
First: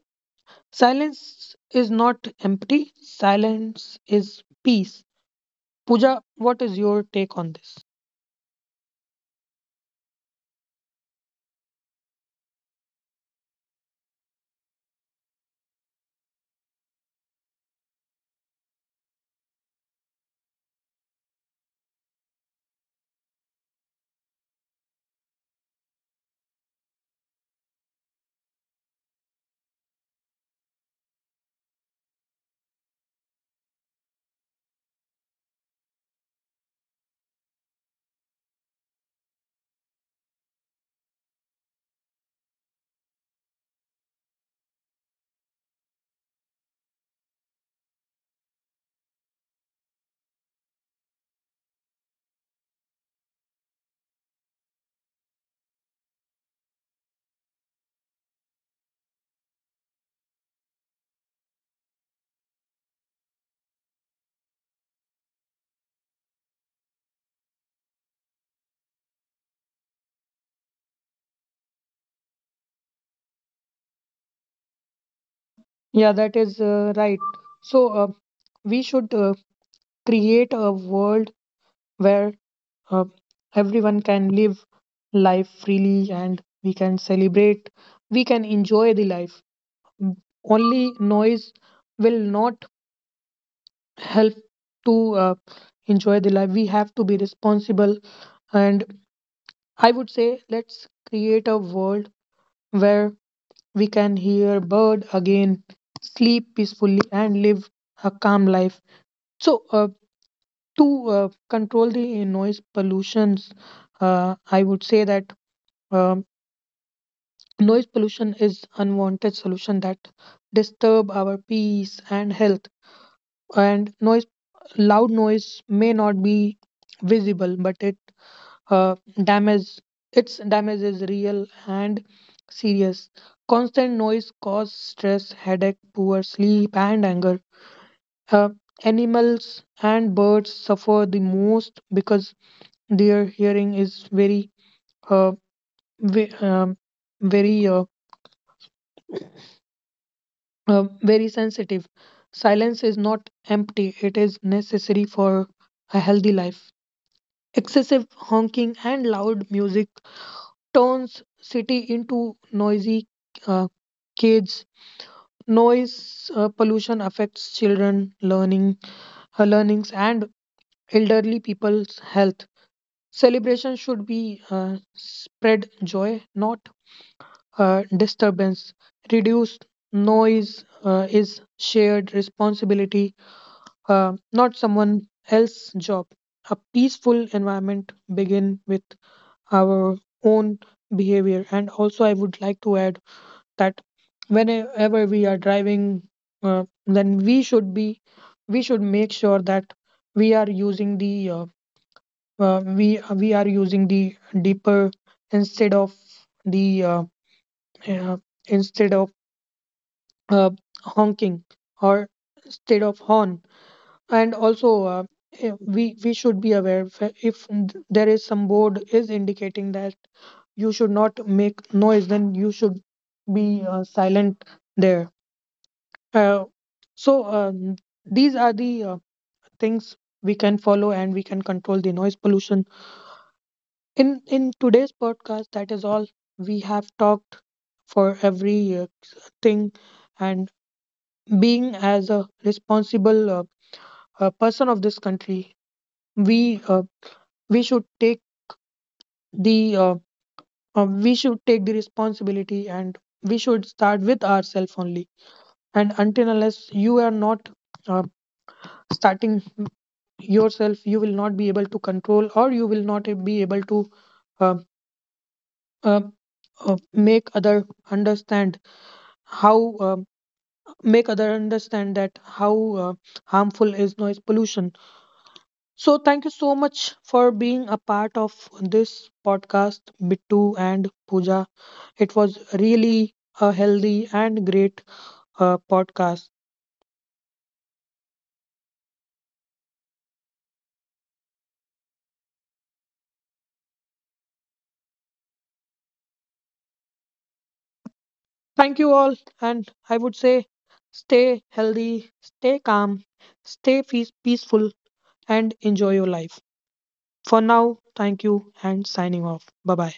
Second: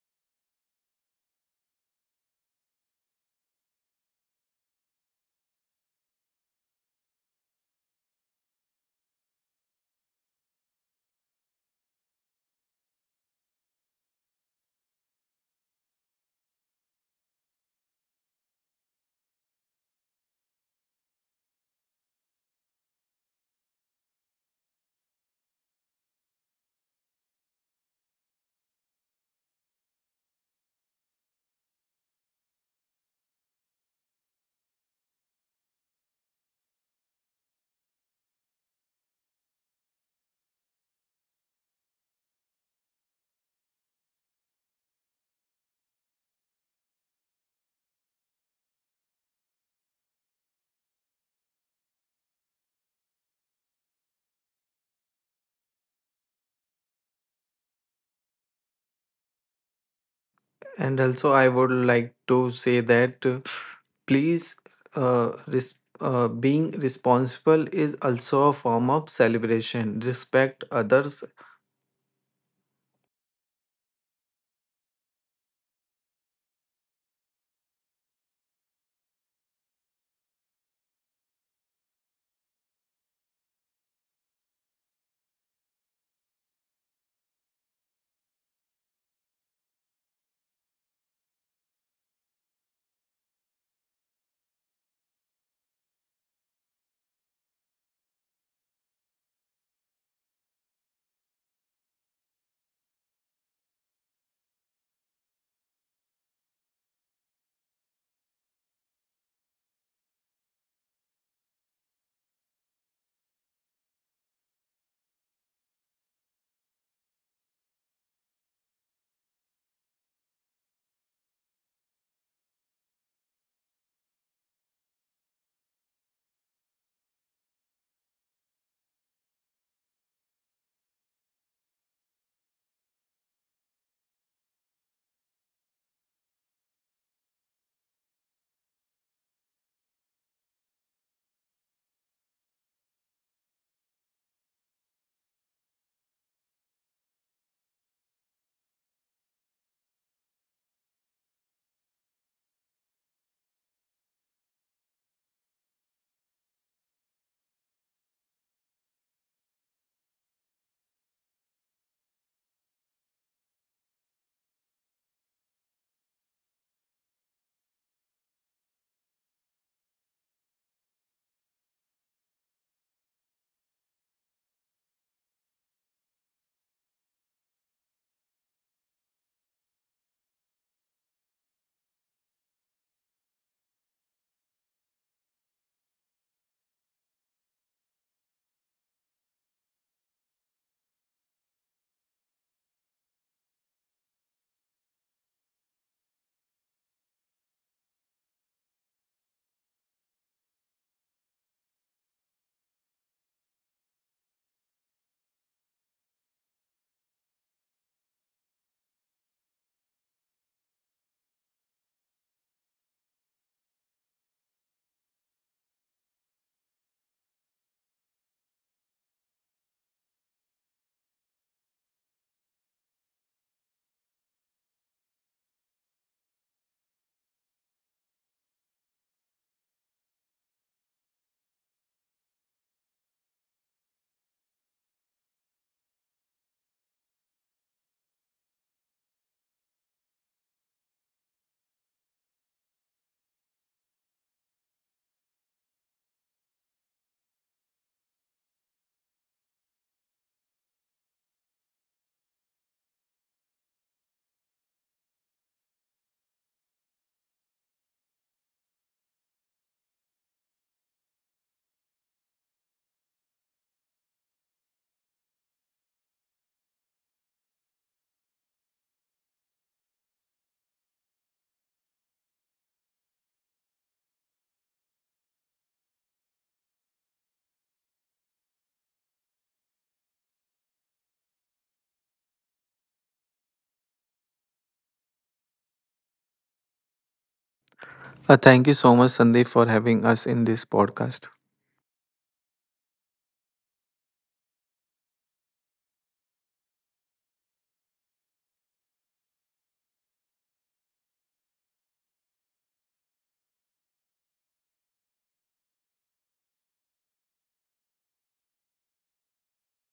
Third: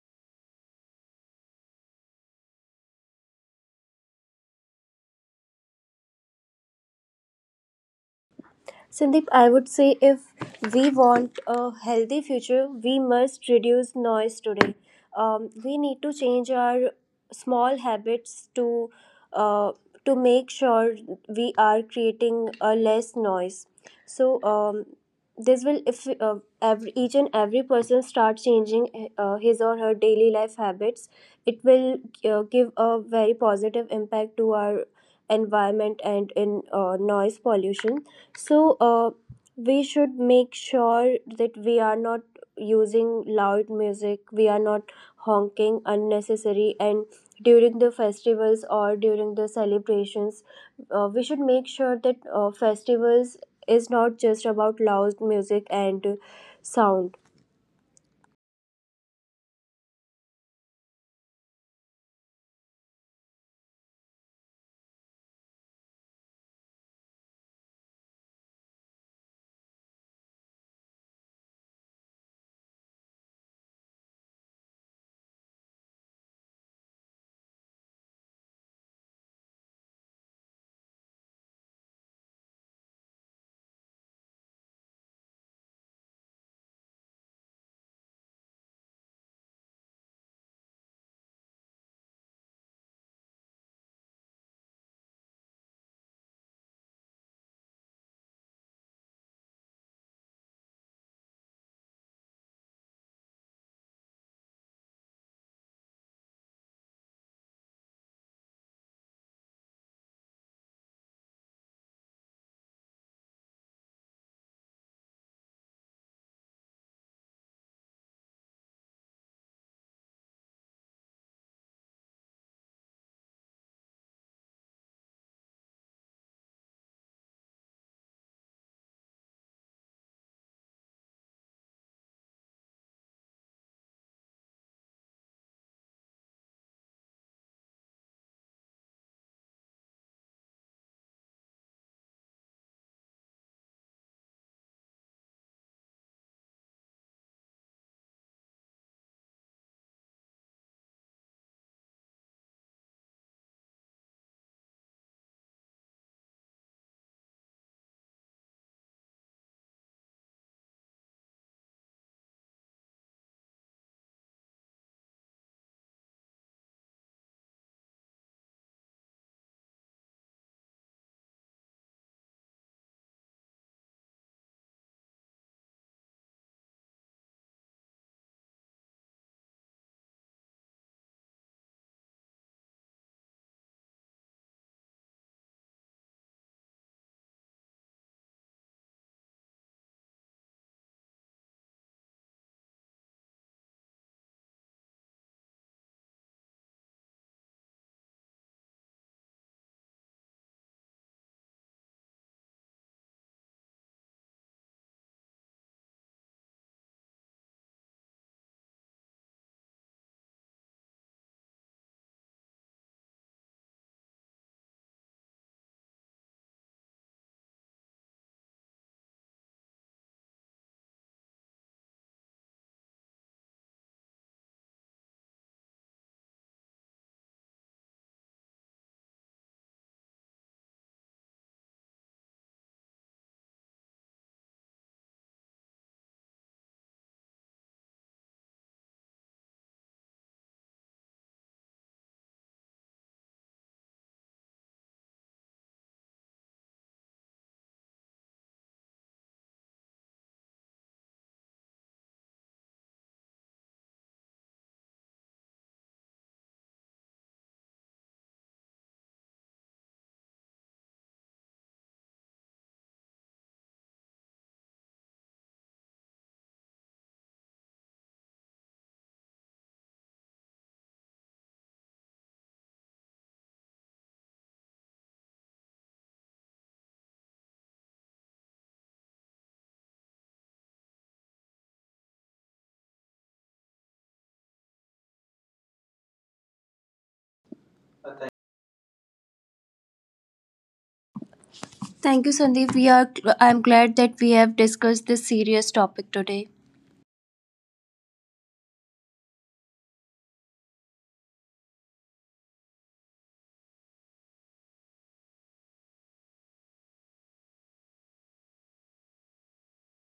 silence is not empty, silence is peace. Pooja, what is your take on this?
Sandeep, I would say if we want a healthy future, we must reduce noise today. Um, we need to change our small habits to uh, to make sure we are creating a less noise. So um, this will, if uh, every, each and every person start changing uh, his or her daily life habits, it will uh, give a very positive impact to our environment and in uh, noise pollution. So, uh, we should make sure that we are not using loud music, we are not honking unnecessary, and during the festivals or during the celebrations, uh, we should make sure that uh, festivals is not just about loud music and sound.
And also, I would like to say that uh, please, uh, res- uh, being responsible is also a form of celebration. Respect others.
Yeah, that is uh, right. So, uh, we should uh, create a world where uh, everyone can live life freely, and we can celebrate, we can enjoy the life. Only noise will not help to uh, enjoy the life. We have to be responsible, and I would say let's create a world where we can hear bird again, sleep peacefully, and live a calm life. So, uh, to uh, control the noise pollutions, uh, I would say that um, noise pollution is unwanted solution that disturb our peace and health. And noise, loud noise may not be visible, but it uh, damage its damage is real and serious. Constant noise causes stress, headache, poor sleep, and anger. uh, Animals and birds suffer the most because their hearing is very uh, ve- um, very uh, uh, very sensitive. Silence is not empty, it is necessary for a healthy life. Excessive honking and loud music turns city into noisy uh, cages. Noise uh, pollution affects children, learning, uh, learnings, and elderly people's health. Celebration should be uh, spread joy, not uh, disturbance. Reduce noise uh, is shared responsibility, uh, not someone else's job. A peaceful environment begin with our own behavior. And also, I would like to add that whenever we are driving, uh, then we should be we should make sure that we are using the uh, uh, we we are using the deeper instead of the uh, uh, instead of uh, honking, or instead of horn. And also uh, eh, we we should be aware, if if there is some board is indicating that you should not make noise, then you should be uh, silent there. Uh, so um, these are the uh, things we can follow, and we can control the noise pollution. In in today's podcast, that is all we have talked for every uh, thing. And being as a responsible uh, uh, person of this country, we uh, we should take the uh, uh, we should take the responsibility, and we should start with ourselves only. And until unless you are not uh, starting yourself, you will not be able to control, or you will not be able to uh, uh, uh, make other understand how um make other understand that how uh, harmful is noise pollution. So thank you so much for being a part of this podcast, Bittu and Pooja. It was really a healthy and great uh, podcast.
Uh, thank you so much, Sandeep, for having us in this podcast.
Thank you, Sandeep. We are. I'm glad that we have discussed this serious topic today.
Thank you all, and I would say stay healthy, stay calm, stay peace- peaceful, and enjoy your life. For now, thank you and signing off. Bye bye.